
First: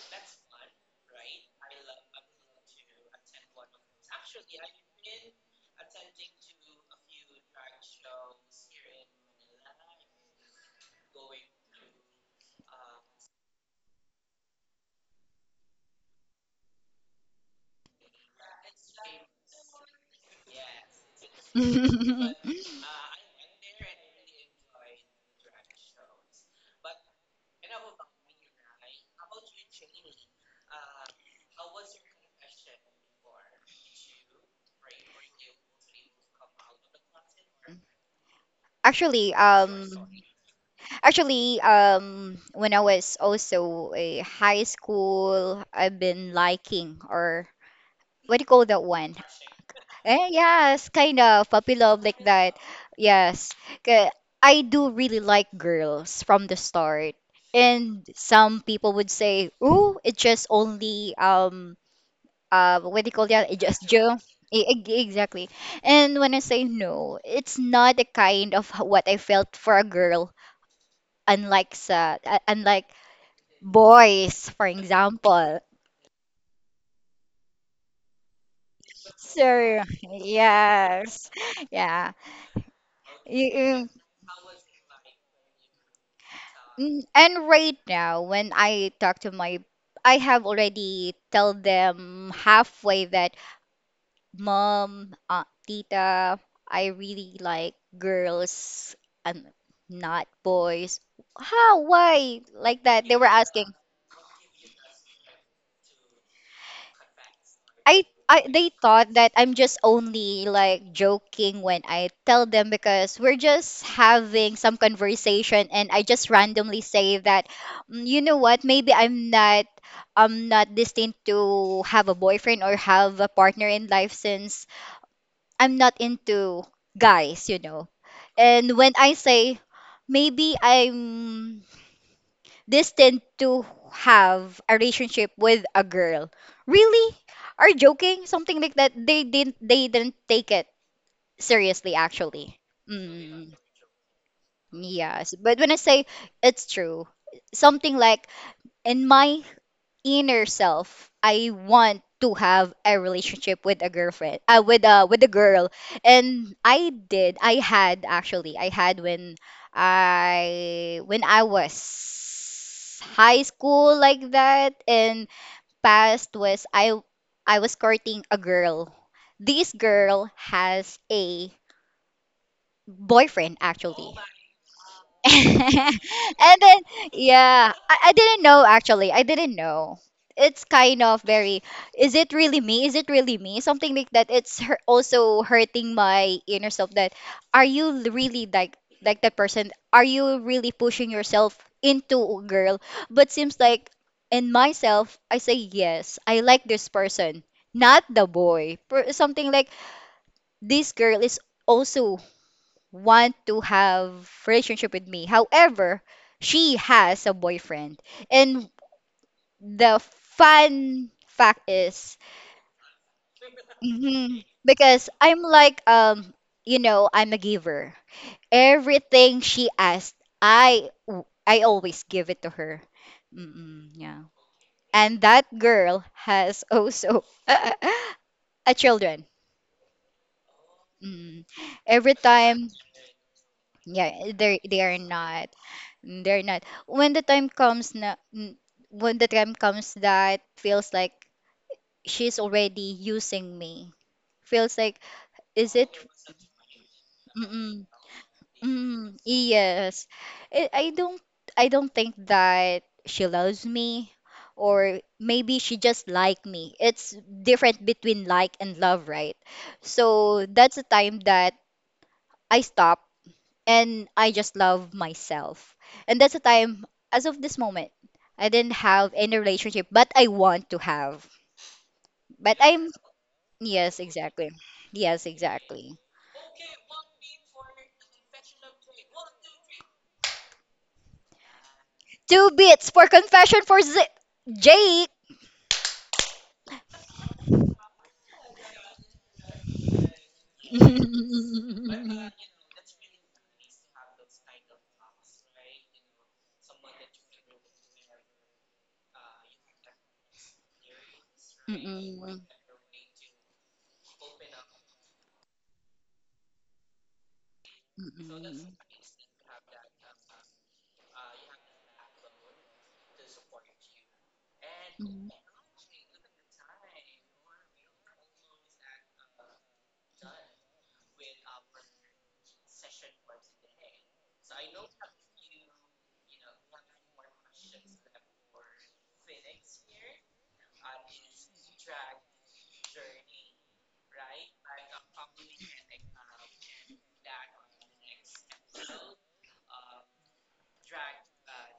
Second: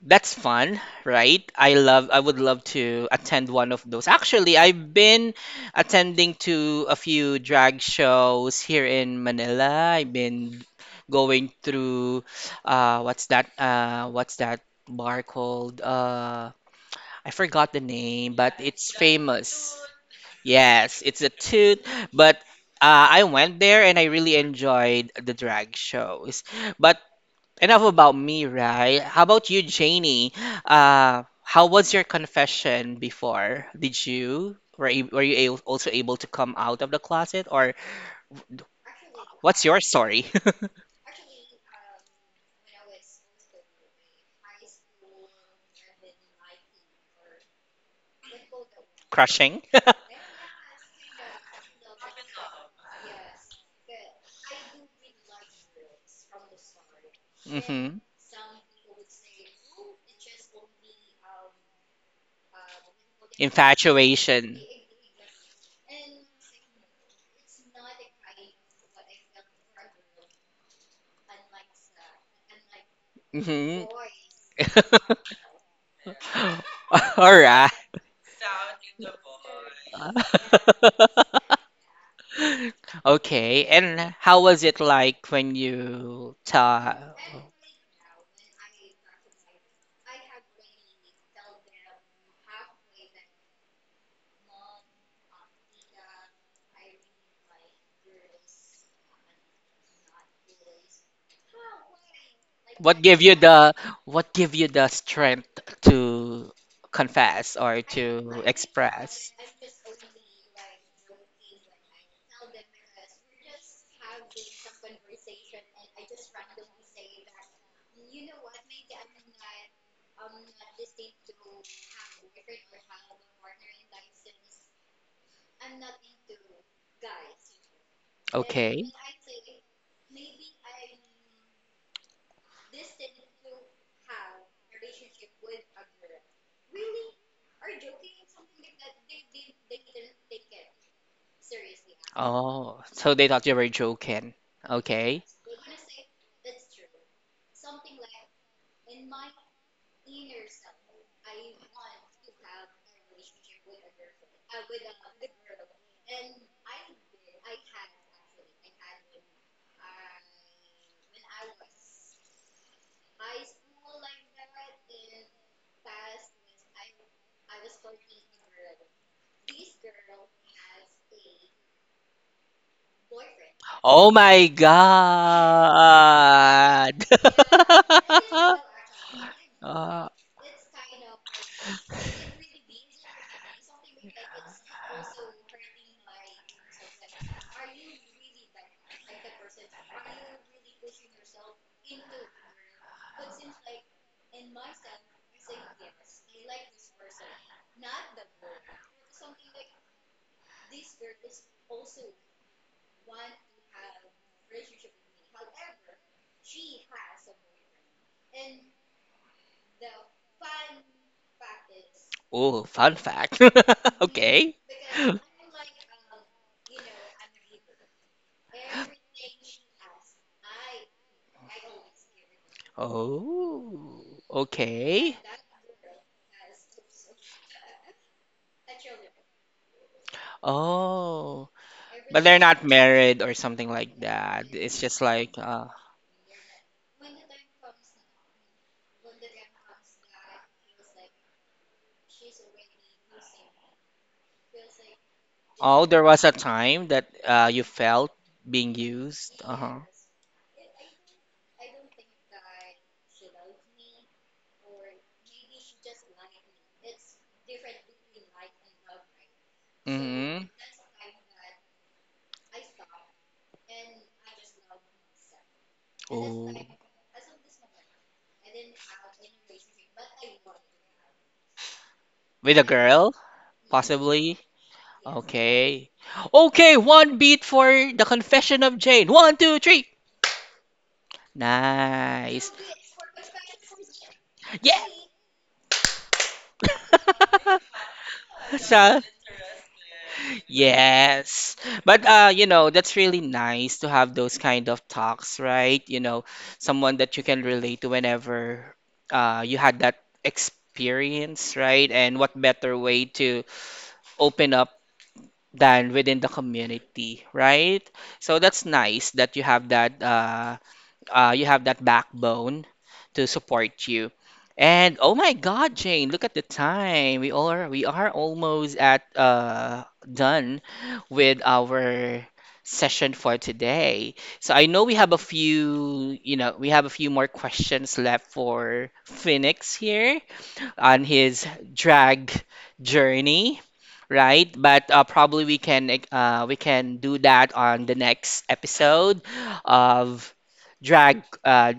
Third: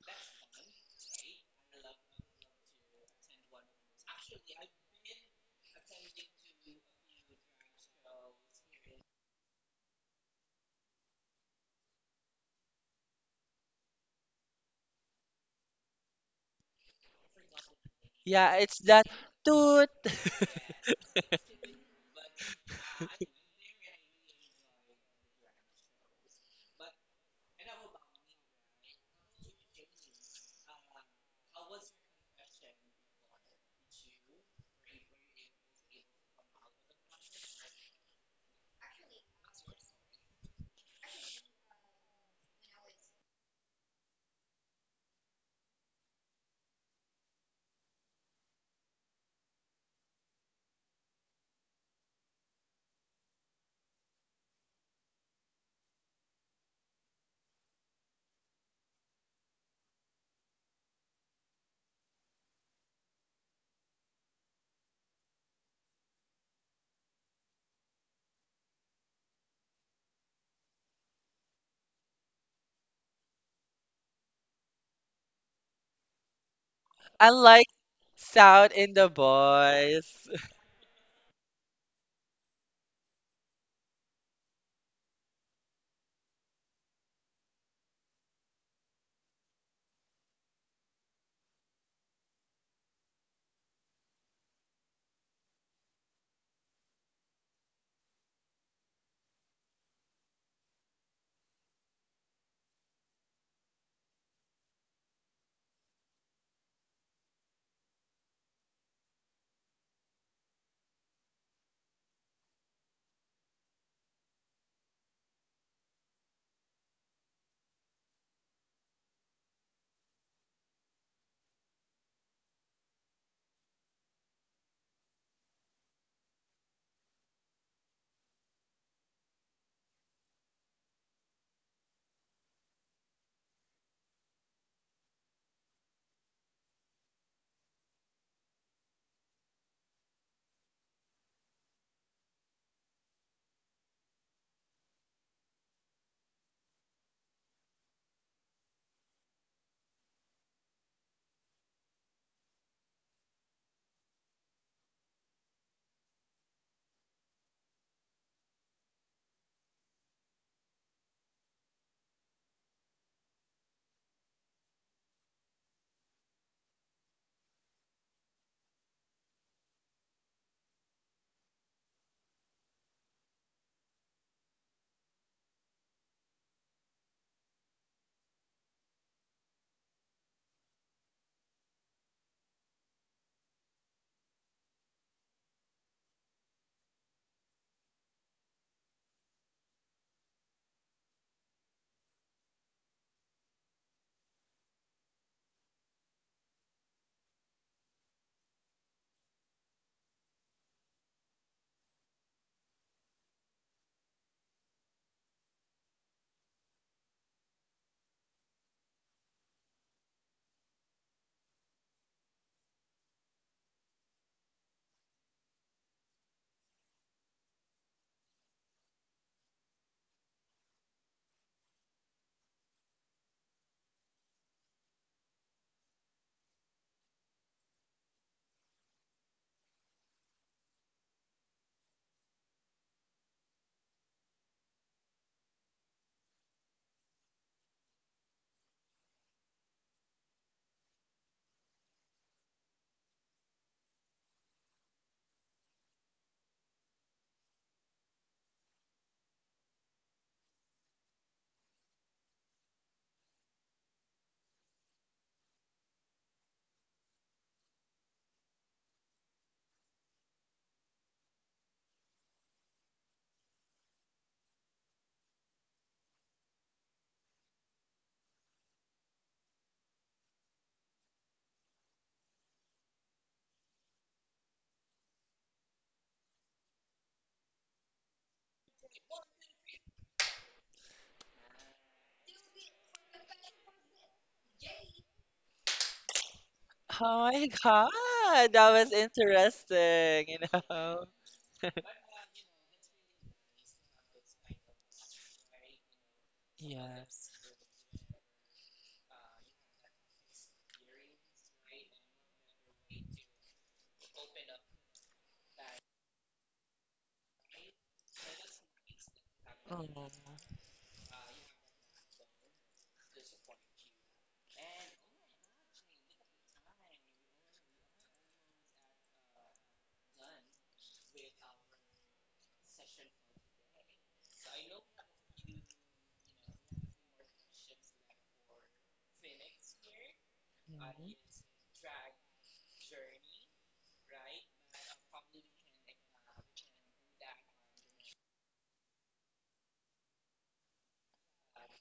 S2: That's fun, right? I love I would love to attend one of those. Actually, I've been attending to a few drag shows here in Manila. I've been going through uh what's that uh what's that bar called? Uh I forgot the name, but
S3: Yeah, it's
S2: it's
S3: that
S2: famous.
S3: toot.
S2: Yes, it's a toot, but uh, I went there and I really enjoyed the drag shows. But enough about me, right? How about you, Janie? Uh, how was your confession before? Did you were you, were you a- also able to come out of the closet, or
S1: Actually,
S2: what's your
S1: um,
S2: story?
S1: Actually, um, when I was also a high school, I've been liking or what do you call that one?
S2: Crushing?
S1: Eh, yes, kind of puppy love like that. Yes, 'Kay, I do really like girls from the start,
S2: hmm.
S1: and some people would say, "Oh, it's just only um uh what do you call that? It's just Joe."
S2: Infatuation.
S1: Exactly. And when I say no, it's not the kind of h- what I felt for a girl unlike sa uh, unlike
S2: Hmm.
S1: boys for example.
S3: I
S2: All
S3: like
S2: right.
S3: sound in the
S1: So,
S3: voice.
S1: yes, yeah. You-
S2: Okay,
S1: you-
S2: and how was it like when you
S1: mm,
S2: ta
S1: and right now, when I talk to my, I have already tell them halfway that mom, uh, tita, I really like girls and not boys. How, why like
S2: what
S1: that, they
S2: gave
S1: were
S2: you
S1: asking?
S2: the what gave you the strength to confess or
S1: I
S2: to
S1: I they thought that
S2: express?
S1: I'm just only like joking when I tell them, because we're just having some conversation and I just randomly say that, "Mm, you know what, maybe I'm not I'm not destined to have a boyfriend or have a partner in life since I'm not into guys, you know. And
S2: Okay.
S1: when I say, maybe I'm this tend to have a relationship with a girl. Really? Are you joking? Something like that. They didn't they didn't take it seriously, actually.
S2: Oh, so they thought you
S1: Mm,
S2: were joking. Okay.
S1: yes. But when I say it's true, something like, in my inner self, I want to have a relationship with a girlfriend, uh, with a with a girl. And i did I had, actually I had, when i when i was high school like that, and past was i i was courting a girl. This girl has a boyfriend,
S2: Oh
S1: actually.
S2: my
S1: And then,
S2: God.
S1: yeah, I, I didn't know, actually I didn't know
S2: Uh,
S1: it's kind of very, is it really me is it really me, something like that. It's hur- also hurting my inner self that, are you really like like that person, are you really pushing yourself into a girl? But seems like, in myself, I say, yes, I like this person, not the boy. Per- something like, this girl is also want to have relationship with me. However, she has a boyfriend. And the fun fact is,
S2: oh, fun fact.
S1: mhm,
S2: Okay.
S1: because I'm like, um you know, I'm a giver. Everything she asked, I I always give it to her. Mm-mm,
S2: Oh,
S1: yeah.
S2: okay.
S1: And that girl has also a children. Mm.
S2: Oh,
S1: Every
S2: but they're not
S1: time,
S2: married or something like
S1: yeah,
S2: that.
S1: they
S2: It's
S1: they are
S2: just like,
S1: not.
S2: uh,
S1: Mm, they're not. When the time comes, na mm, when the time comes that feels like she's already using me. Feels like, is
S2: oh,
S1: it?
S2: there was a time that uh, you
S1: Mm-mm,
S2: felt being
S1: mm,
S2: used. Uh-huh.
S1: yes. I, I don't I don't think that she loves me, or maybe she just like me. It's different between like and love, right? So
S2: Mm-hmm.
S1: that's the time that I stop and I just love myself. And that's the
S2: Oh,
S1: time, as of this moment, I didn't have any relationship, but I want to have. But
S2: with a
S1: I'm,
S2: girl?
S1: yes,
S2: Possibly?
S1: exactly. Yes,
S2: Okay.
S1: exactly.
S2: Okay, one beat for the confession of Jane. One, two, three.
S1: Two
S2: Nice.
S1: bits for confession for Z-
S2: Yeah.
S1: Jake.
S3: Oh my God, that was
S2: So,
S3: interesting, you know?
S2: yes. But uh, you know, that's really nice to have those kind of talks, right? You know, someone that you
S3: Yes.
S2: can relate to whenever uh you had that experience, right? And what
S1: Mm-mm.
S2: better way to open up than within the community, right? So that's
S1: Mm-mm.
S2: nice that you have that
S3: Oh.
S2: uh, uh, you have that backbone to support you. And oh
S1: Mm-mm.
S2: my God, Jane, look at the time. We are we are almost at uh, done with our session for today. So I know we have a few, you know, we have a few more questions left for Phoenix here on
S3: Mhm.
S2: his drag journey, right? But uh, probably we can uh, we can do that on the next episode of drag uh,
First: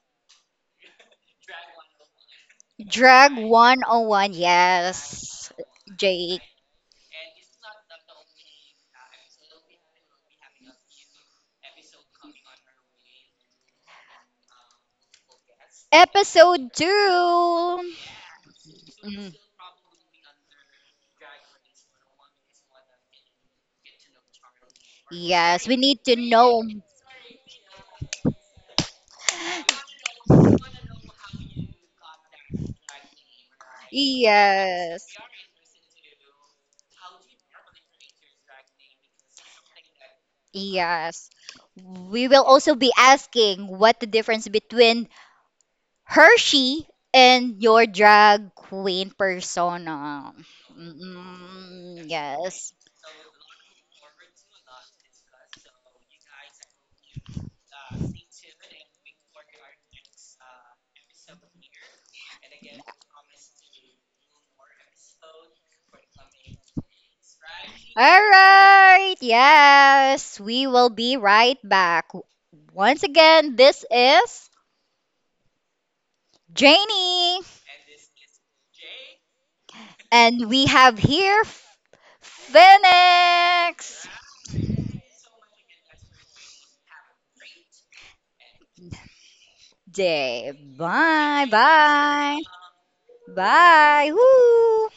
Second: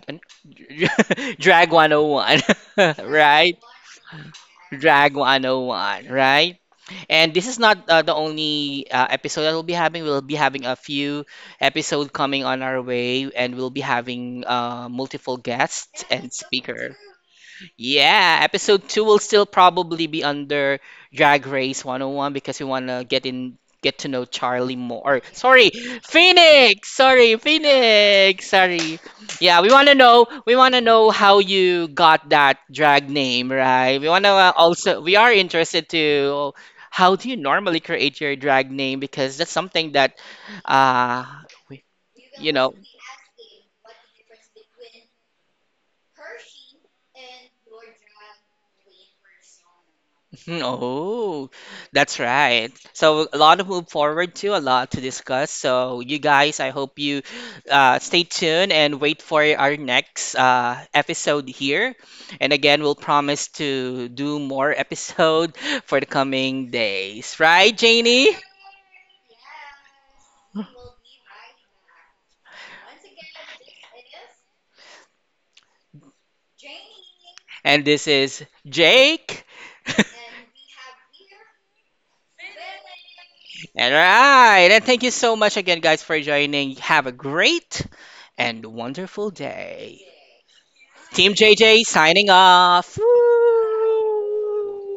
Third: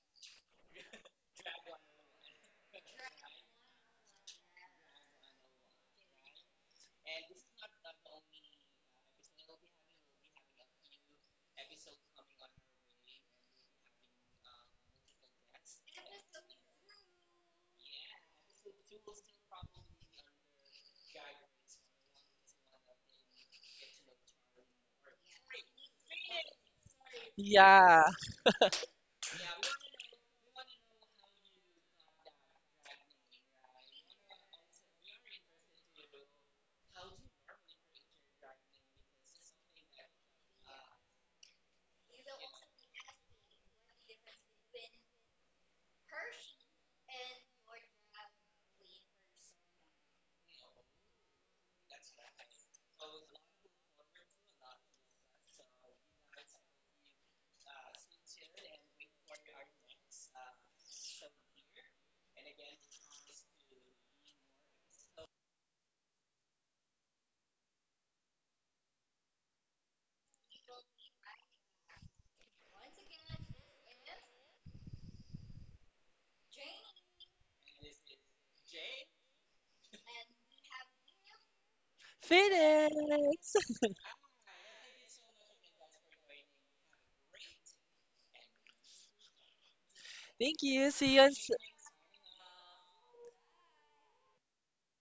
S2: drag one oh one,
S1: Drag
S2: right?
S1: one oh one,
S2: Drag
S1: yes,
S2: one oh one,
S1: Jake.
S2: right? And this is not uh, the only uh, episode that we'll be having. We'll be having a few episode coming on our way, and we'll be having uh, multiple guests and
S1: Episode
S2: speaker.
S1: two.
S2: Yeah, episode two will
S1: Mm.
S2: still probably be under Drag Race one oh one because we want to get in get to know Charlie more. Or,
S1: Yes,
S2: sorry,
S1: we need to know.
S2: Phoenix. Sorry,
S3: Yeah.
S2: Phoenix. Sorry. Yeah, we want to know we want to know how you got that drag name, right? We want to uh, also
S1: Yes.
S2: we are interested to how do you normally create your drag name because that's something that uh
S1: Yes.
S2: we,
S1: We will
S2: you know.
S1: also be asking what the difference between Hershey and your drag queen persona.
S2: Hmm, oh,
S1: Mm,
S2: that's right.
S1: yes.
S2: So a lot to move forward to, a lot to discuss. So you guys, I hope you uh, stay tuned and wait for our next uh, episode here. And again, we'll promise to do more episode for the coming days, right,
S1: All
S2: Janie?
S1: right. Yes, we will be right back. Once again, this is Janie,
S2: And this is Jake.
S1: and we have here
S3: Phoenix.
S2: All
S1: Phoenix.
S2: right, and thank you so much again, guys, for joining. Have a great and wonderful day.
S1: Day.
S3: Thank you. See you
S2: Team
S1: Bye.
S3: on
S2: J J signing
S1: Bye.
S2: off. Woo!
S1: Bye. Woo.